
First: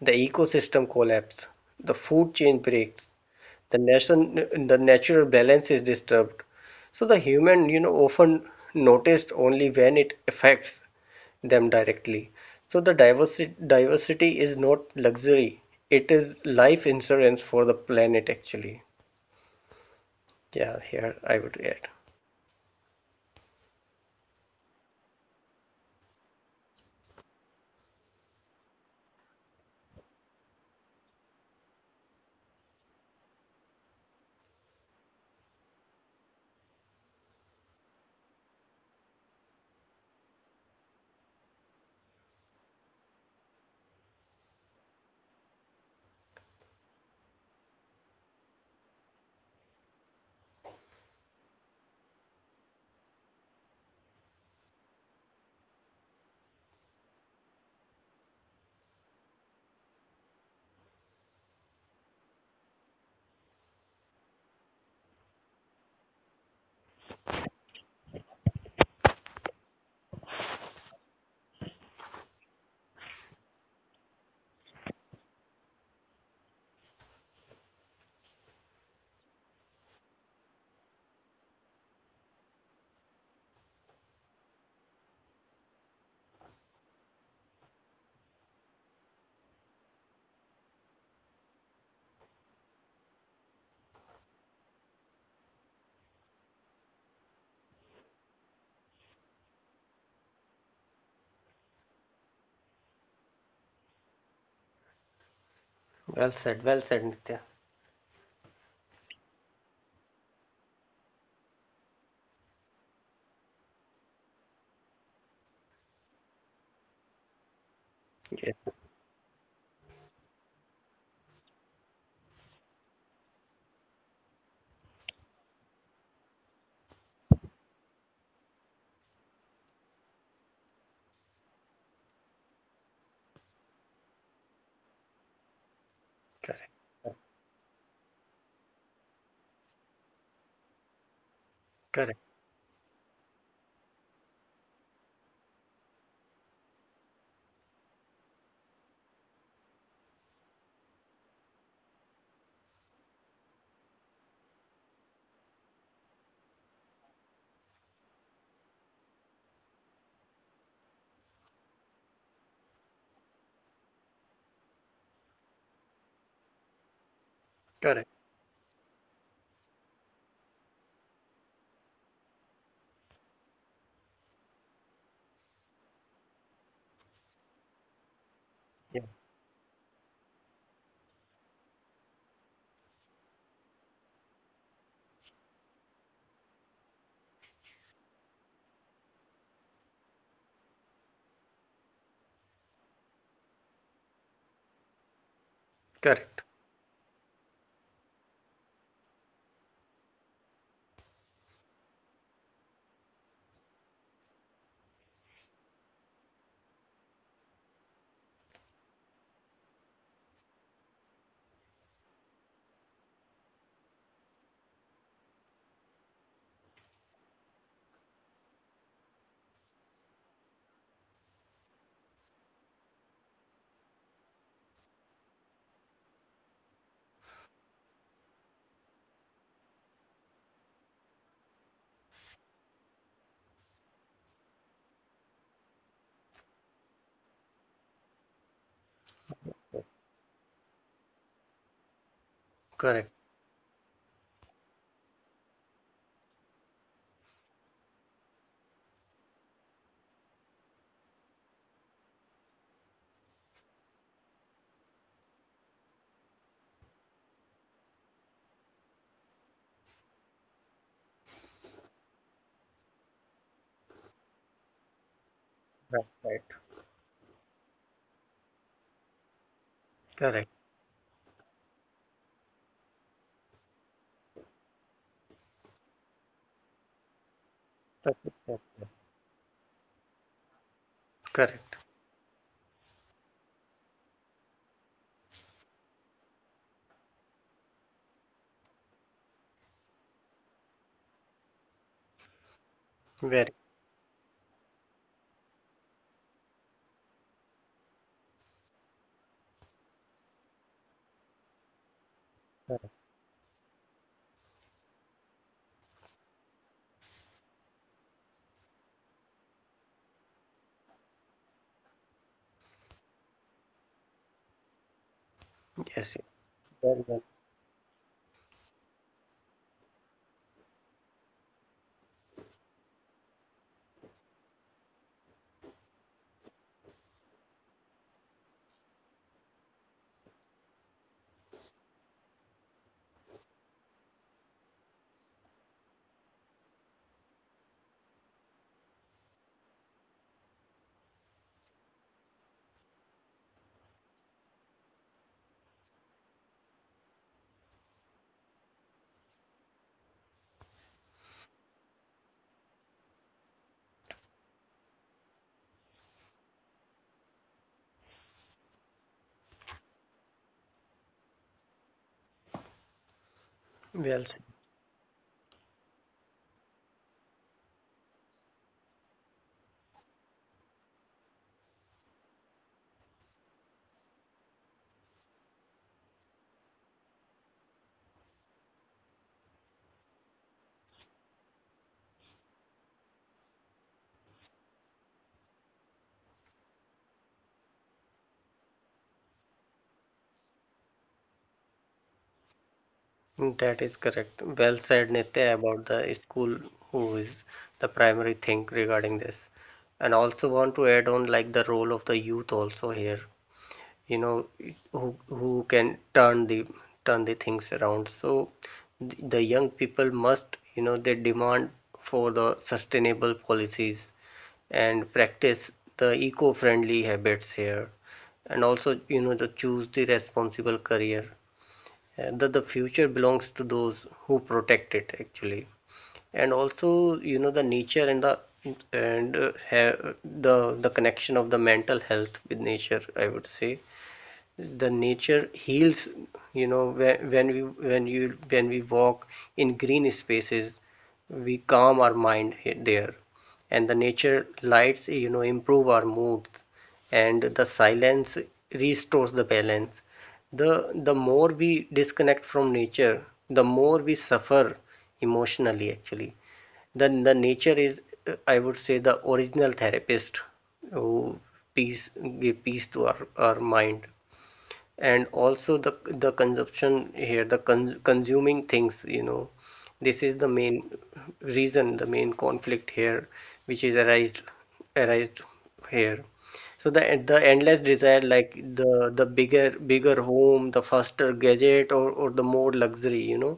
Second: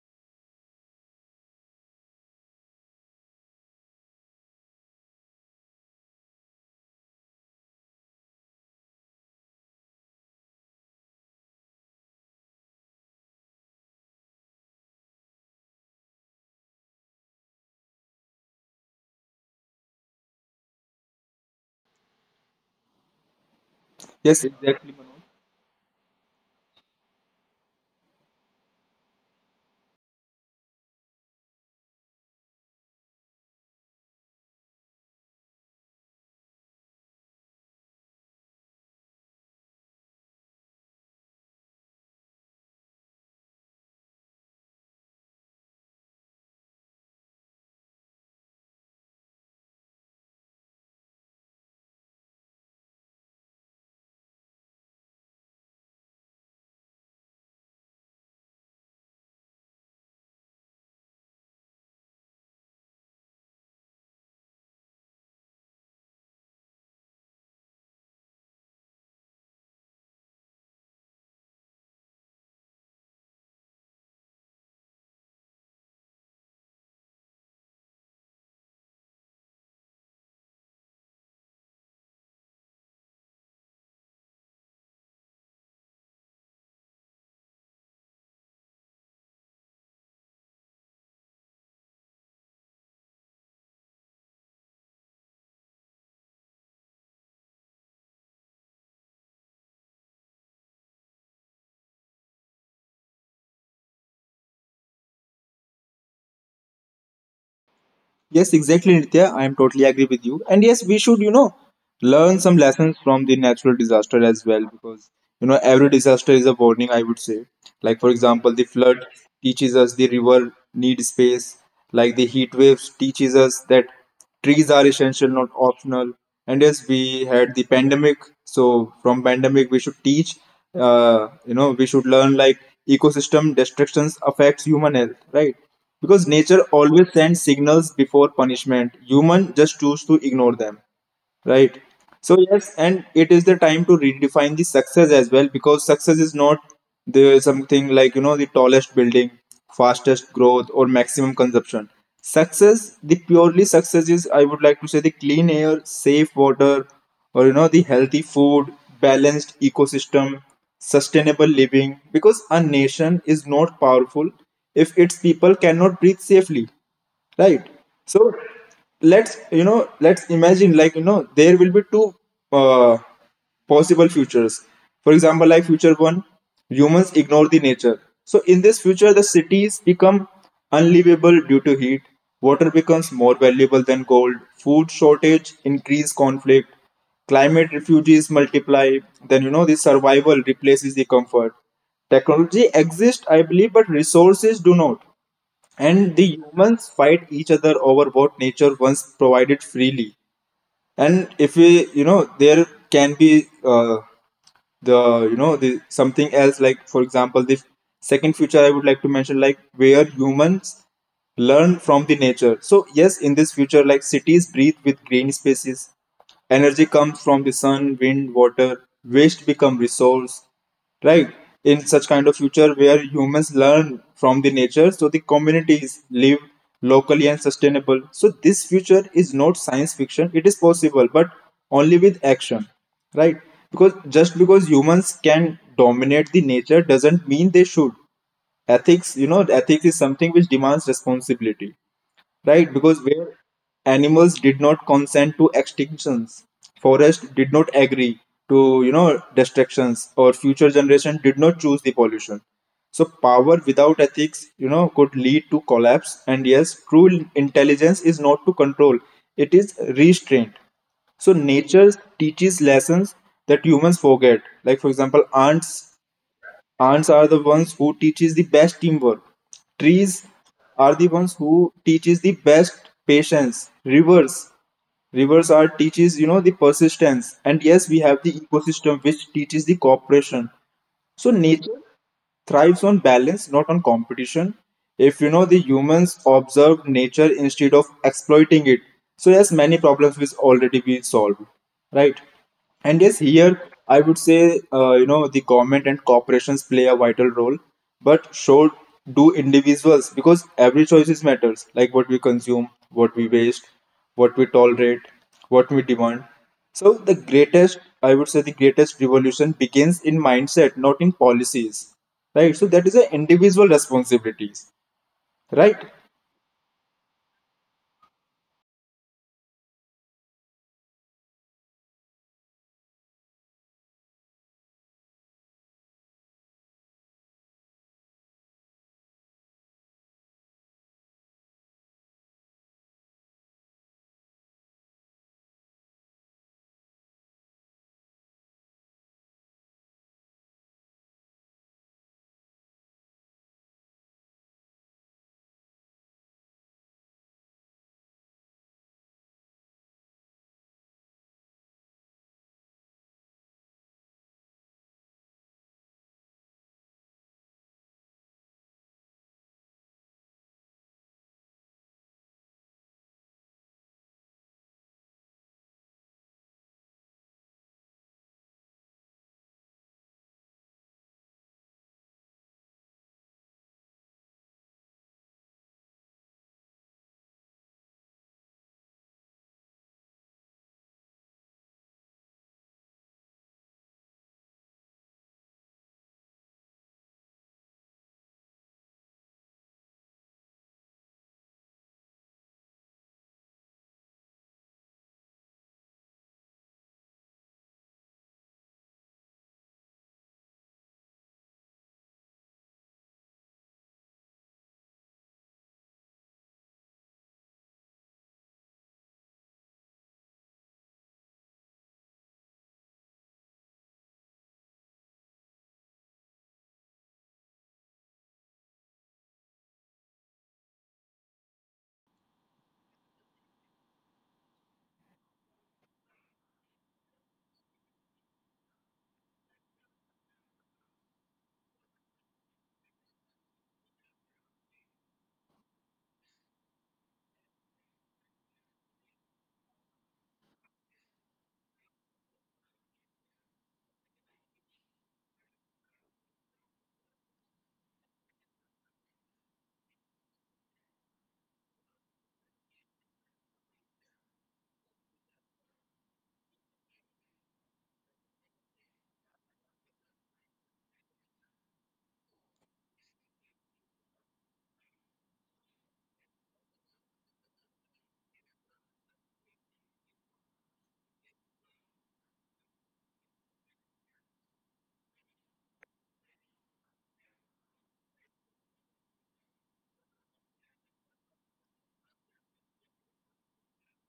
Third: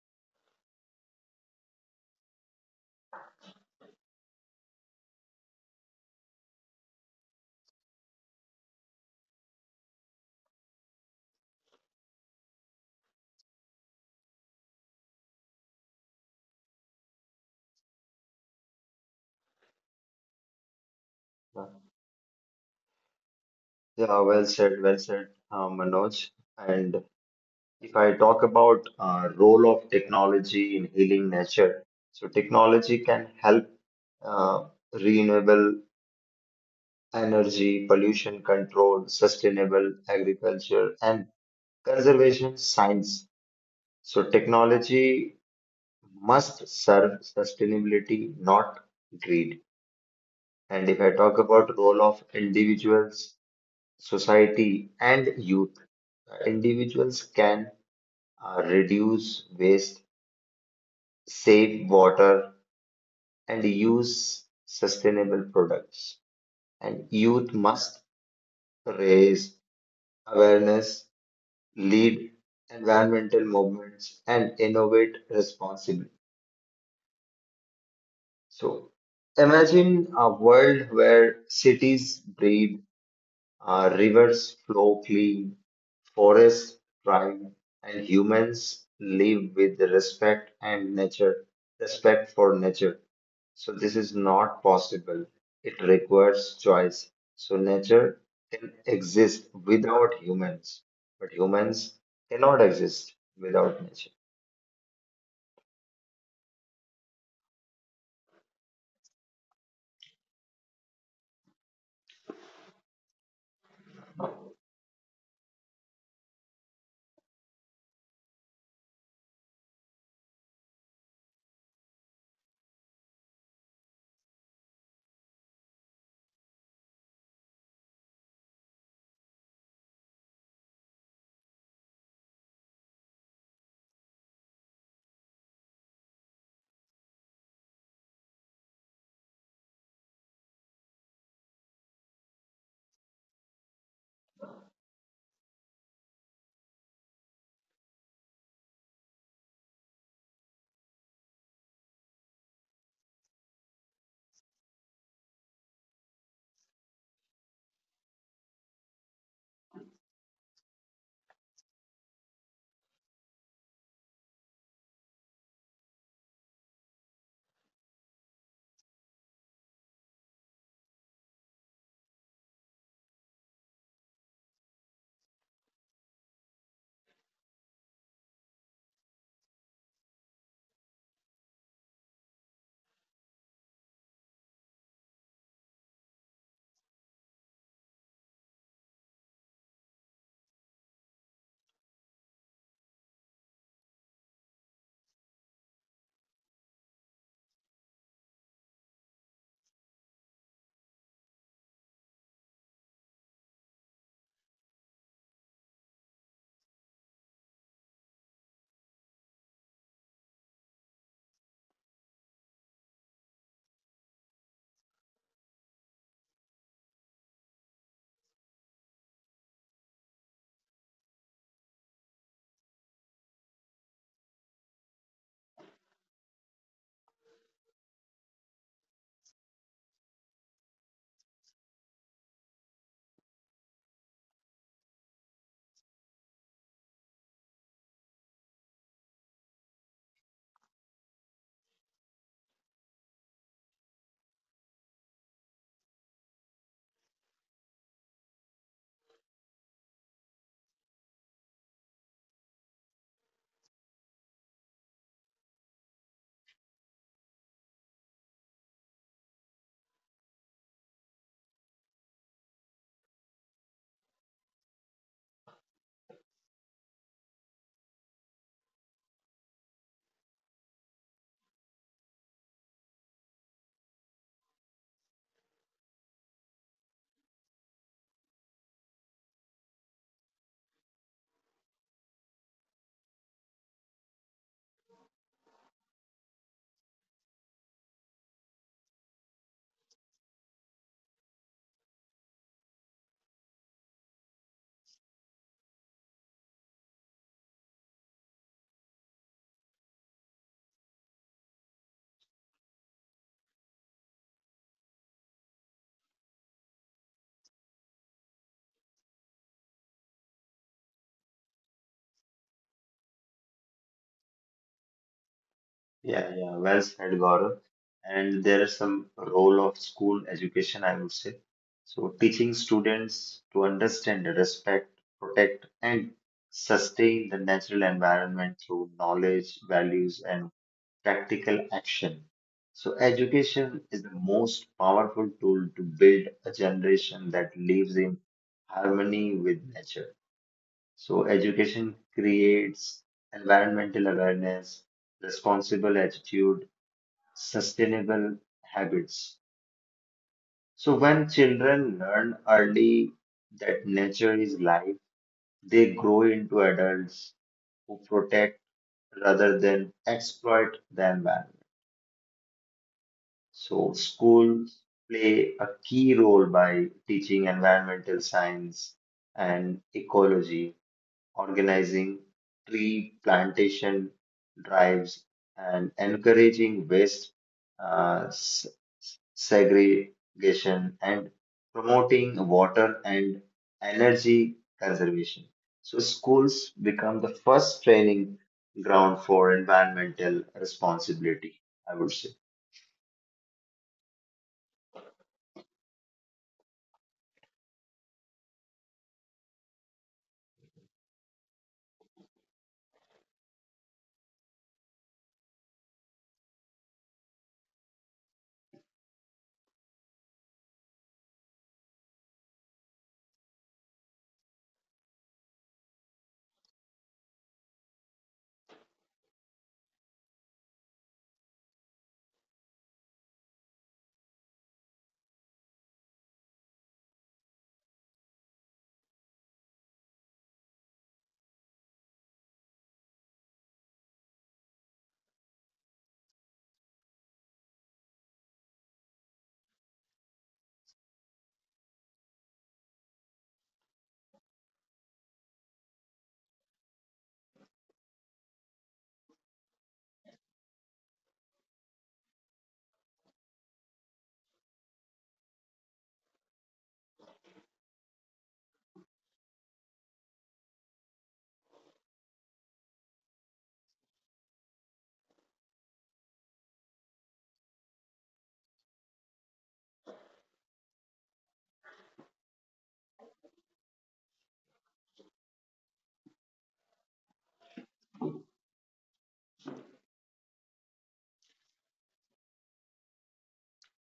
[SPEAKER 3] the ecosystem collapses the food chain breaks the natural balance is disturbed so the human you know often noticed only when it affects them directly so the diversity is not luxury it is life insurance for the planet actually. Yeah, here I would
[SPEAKER 2] yeah.
[SPEAKER 3] add.
[SPEAKER 2] yeah, well
[SPEAKER 1] Yes,
[SPEAKER 2] said,
[SPEAKER 1] exactly,
[SPEAKER 2] well
[SPEAKER 1] Manoj.
[SPEAKER 2] said, Manoj. And. If I talk about role of technology in healing nature, so technology can help uh, renewable energy, pollution control, sustainable agriculture, and conservation science. So technology must serve sustainability, not greed. And if I talk about role of individuals, society, and youth, individuals can reduce waste, save water and use sustainable products. And youth must raise awareness, lead environmental movements, and innovate responsibly. So imagine a world where cities breathe, rivers flow clean, forests thrive, and humans live with respect and nature, respect for nature. So this is not possible. It requires choice. So nature can exist without humans, but humans cannot exist without nature.
[SPEAKER 3] Well said, Nitya.
[SPEAKER 1] Yes, exactly, Nitya. I am totally agree with you. And yes, we should, learn some lessons from the natural disaster as well, because, every disaster is a warning, I would say. Like, for example, the
[SPEAKER 3] Yeah,
[SPEAKER 1] flood teaches us the river need space. Like the heat waves teaches us that trees are essential, not optional. And yes, we had the pandemic. So from pandemic we should teach, we should learn like ecosystem destructions affects human health, right? Because nature
[SPEAKER 3] correct,
[SPEAKER 1] always sends signals before punishment. Human just choose to ignore them. Right.
[SPEAKER 3] correct,
[SPEAKER 1] So yes, and it is the time to redefine the success as well, because success is not the something like the tallest building, fastest growth, or maximum consumption. Success, the purely success is, I would like to say, the clean air, safe water, or the healthy food, balanced ecosystem, sustainable living. Because a nation is not powerful if its people cannot breathe safely, right?
[SPEAKER 3] correct,
[SPEAKER 1] So let's, let's imagine, like there will be two uh, possible futures. For example, like future one, humans ignore the nature. So in this future the cities become unlivable due to heat, water becomes more valuable than gold, food shortage increase conflict, climate refugees multiply. Then the survival replaces the comfort. Technology exists, I believe, but resources do not. And the
[SPEAKER 3] correct,
[SPEAKER 1] humans fight each other over what nature once provided freely. And if we, there can be the, the something else, like for example, the second future I would like to mention, like where humans learn from the nature. So yes, in this future, like cities breathe with green spaces, energy comes from the sun, wind, water, waste become resource, right? In such kind of future where humans learn from the nature, so the communities live locally and sustainable. So this future is not science fiction, it is possible, but only with action, right? Because just because humans can dominate the nature doesn't mean they should. Ethics, ethics is something which demands responsibility, right? Because
[SPEAKER 3] correct,
[SPEAKER 1] where animals did not consent to extinctions, forest did not agree to, destructions, or future generation did not choose the pollution. So power without ethics, could lead to collapse. And yes, true intelligence is not to control; it is restraint. So nature teaches lessons that humans forget. Like for example, ants.
[SPEAKER 3] right, right,
[SPEAKER 1] Ants are the ones who teaches the best teamwork. Trees
[SPEAKER 3] correct.
[SPEAKER 1] are the ones who teaches the best patience. Rivers, rivers are teaches the persistence. And yes, we have the ecosystem which teaches the cooperation. So
[SPEAKER 3] Correct.
[SPEAKER 1] nature thrives on balance, not on competition. If the humans observe nature instead of exploiting it, so yes, many problems will already be solved, right? And yes,
[SPEAKER 3] Very.
[SPEAKER 1] here I would say, the government and corporations play a vital role, but so do individuals, because every choices matters, like what we consume, what we waste, what we tolerate, what we demand. So the greatest, I would say, the greatest revolution begins in mindset, not in policies, right? So that is an individual responsibilities, right?
[SPEAKER 3] Yes, yes.
[SPEAKER 2] Yeah, yeah, well
[SPEAKER 3] Well,
[SPEAKER 2] said,
[SPEAKER 3] well,
[SPEAKER 2] Gaurav. And there is some role of school education, I would say. So teaching students to understand, respect, protect, and sustain the natural environment through knowledge, values, and practical action. So education is the most powerful tool to build a generation that lives in harmony with nature. So education creates environmental awareness, responsible attitude, sustainable habits. So when children learn early that nature is life, they grow into adults who protect rather than exploit the environment. So
[SPEAKER 3] well said.
[SPEAKER 2] schools play a key role by teaching environmental science and ecology, organizing tree plantation drives, and encouraging waste uh, s- segregation and promoting water and energy conservation. So schools become the first training ground for environmental responsibility, I would say.
[SPEAKER 3] That is correct. Well said, Nitya, about the school who is the primary thing regarding this. And also want to add on like the role of the youth also here. You know, who can turn the things around. So the young people must, you know, they demand for the sustainable policies and practice the eco-friendly habits here and also you know the choose the responsible career and that the future belongs to those who protect it actually and also you know the nature and and uh, the connection of the mental health with nature I would say the nature heals you know when we when you when we walk in green spaces we calm our mind there and the nature lights you know improve our moods and the silence restores the balance the more we disconnect from nature the more we suffer emotionally actually then the nature is I would say the original therapist who peace give peace to our mind and also the consumption here the consuming things you know this is the main reason the main conflict here which is arised here so the endless desire like the bigger home the faster gadget or the more luxury you know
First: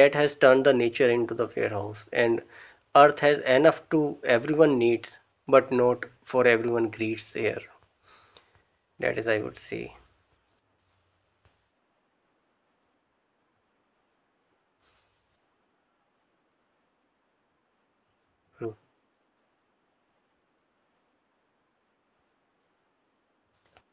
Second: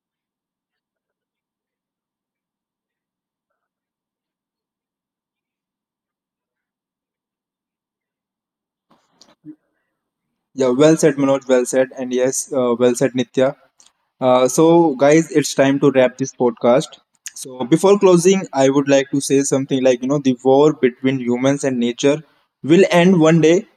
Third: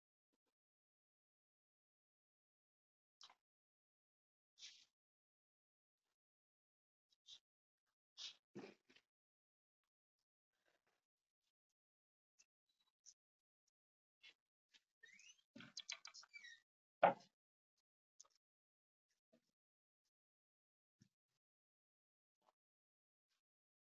[SPEAKER 3] that has turned the nature into the warehouse and earth has enough to everyone needs but not for everyone greeds here that is I would say.
[SPEAKER 1] Yeah, well said, Manoj. Well said, and yes, well said, Nitya. So, guys, it's time to wrap this podcast. So, before closing,
[SPEAKER 3] Hmm.
[SPEAKER 1] I would like to say something like the war between humans and nature will end one day.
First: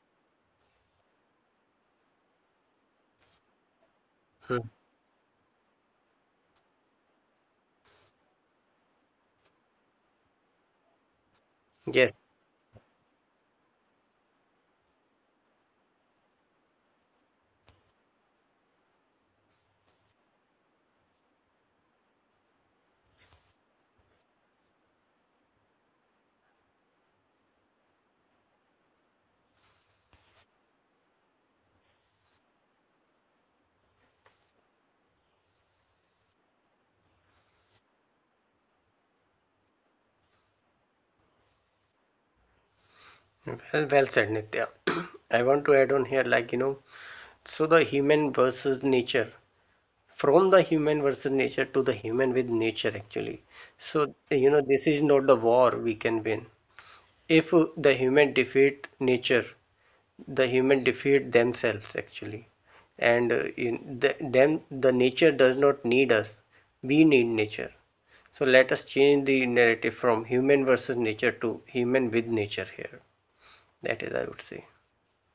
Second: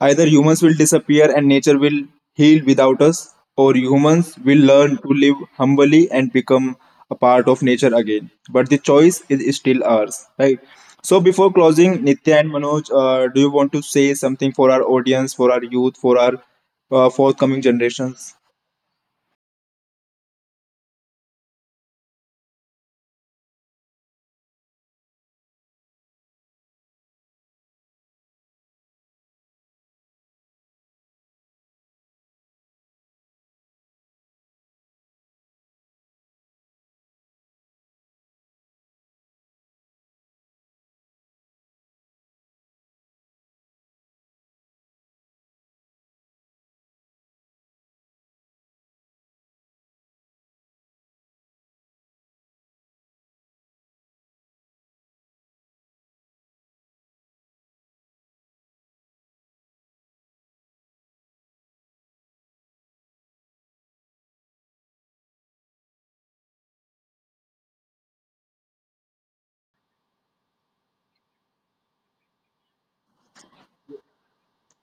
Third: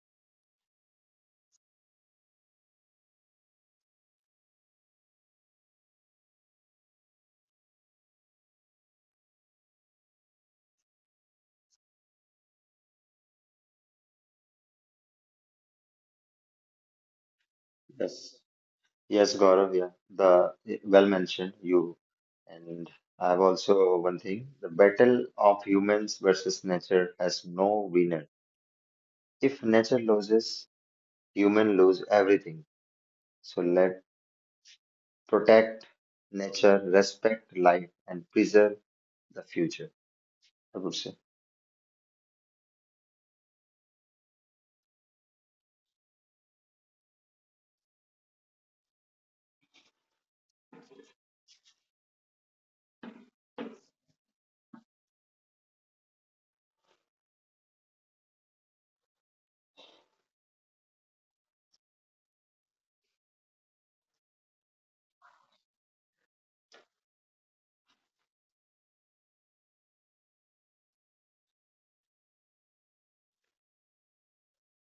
[SPEAKER 1] Either humans will disappear and nature will heal without us, or humans will
[SPEAKER 3] Hmm.
[SPEAKER 1] learn to live humbly and become a part of nature again. But the choice is still ours, right? So, before closing,
[SPEAKER 3] Yes.
[SPEAKER 1] Nitya and Manoj, do you want to say something for our audience, for our youth, for our forthcoming generations?
[SPEAKER 2] Yes. Yes, Gaurav, yeah, the well mentioned you, and I have also one thing. The battle of humans versus nature has no winner. If nature loses, human lose everything. So let protect nature, respect life, and preserve the future, I would say.
[SPEAKER 3] Well, well said, Nitya. I want to add on here, like, you know, so the human versus nature, from the human versus nature to the human with nature, actually. So, you know, this is not the war we can win. If the human defeat nature, the human defeat themselves, actually. And In the, them, the nature does not need us. We need nature. So let us change the narrative from human versus nature to human with nature here. That is, I would say.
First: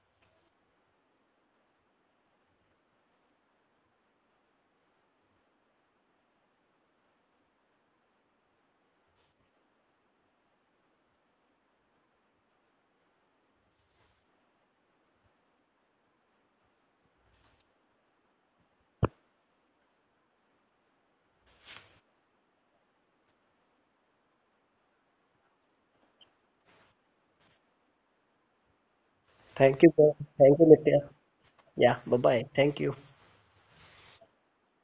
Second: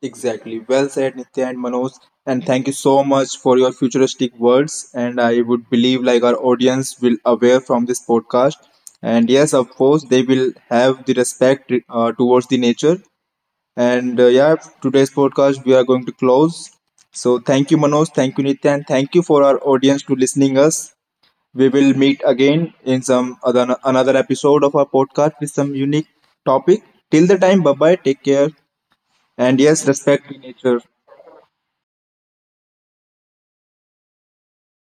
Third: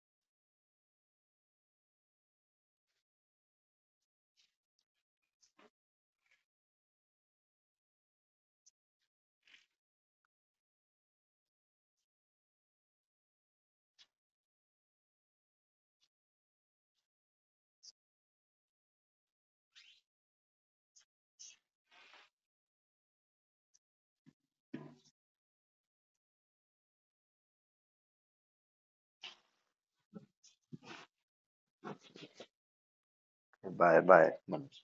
[SPEAKER 1] Exactly. Well said, Nitya and Manoj. And thank you so much for your futuristic words. And I would believe like our audience will aware from this podcast. And yes, of course, they will have the respect towards the nature. And uh, yeah, today's podcast we are going to close. So thank you, Manoj. Thank you, Nitya, and thank you for our audience to listening us. We will meet again in some other another episode of our podcast with some unique topic. Till the time, bye bye. Take care, and
[SPEAKER 3] Thank
[SPEAKER 1] yes,
[SPEAKER 3] you, sir.
[SPEAKER 1] respect
[SPEAKER 3] Thank you,
[SPEAKER 1] nature.
[SPEAKER 3] Nitya. Yeah, bye-bye. Thank you.
[SPEAKER 2] Bye, bye, Manoj.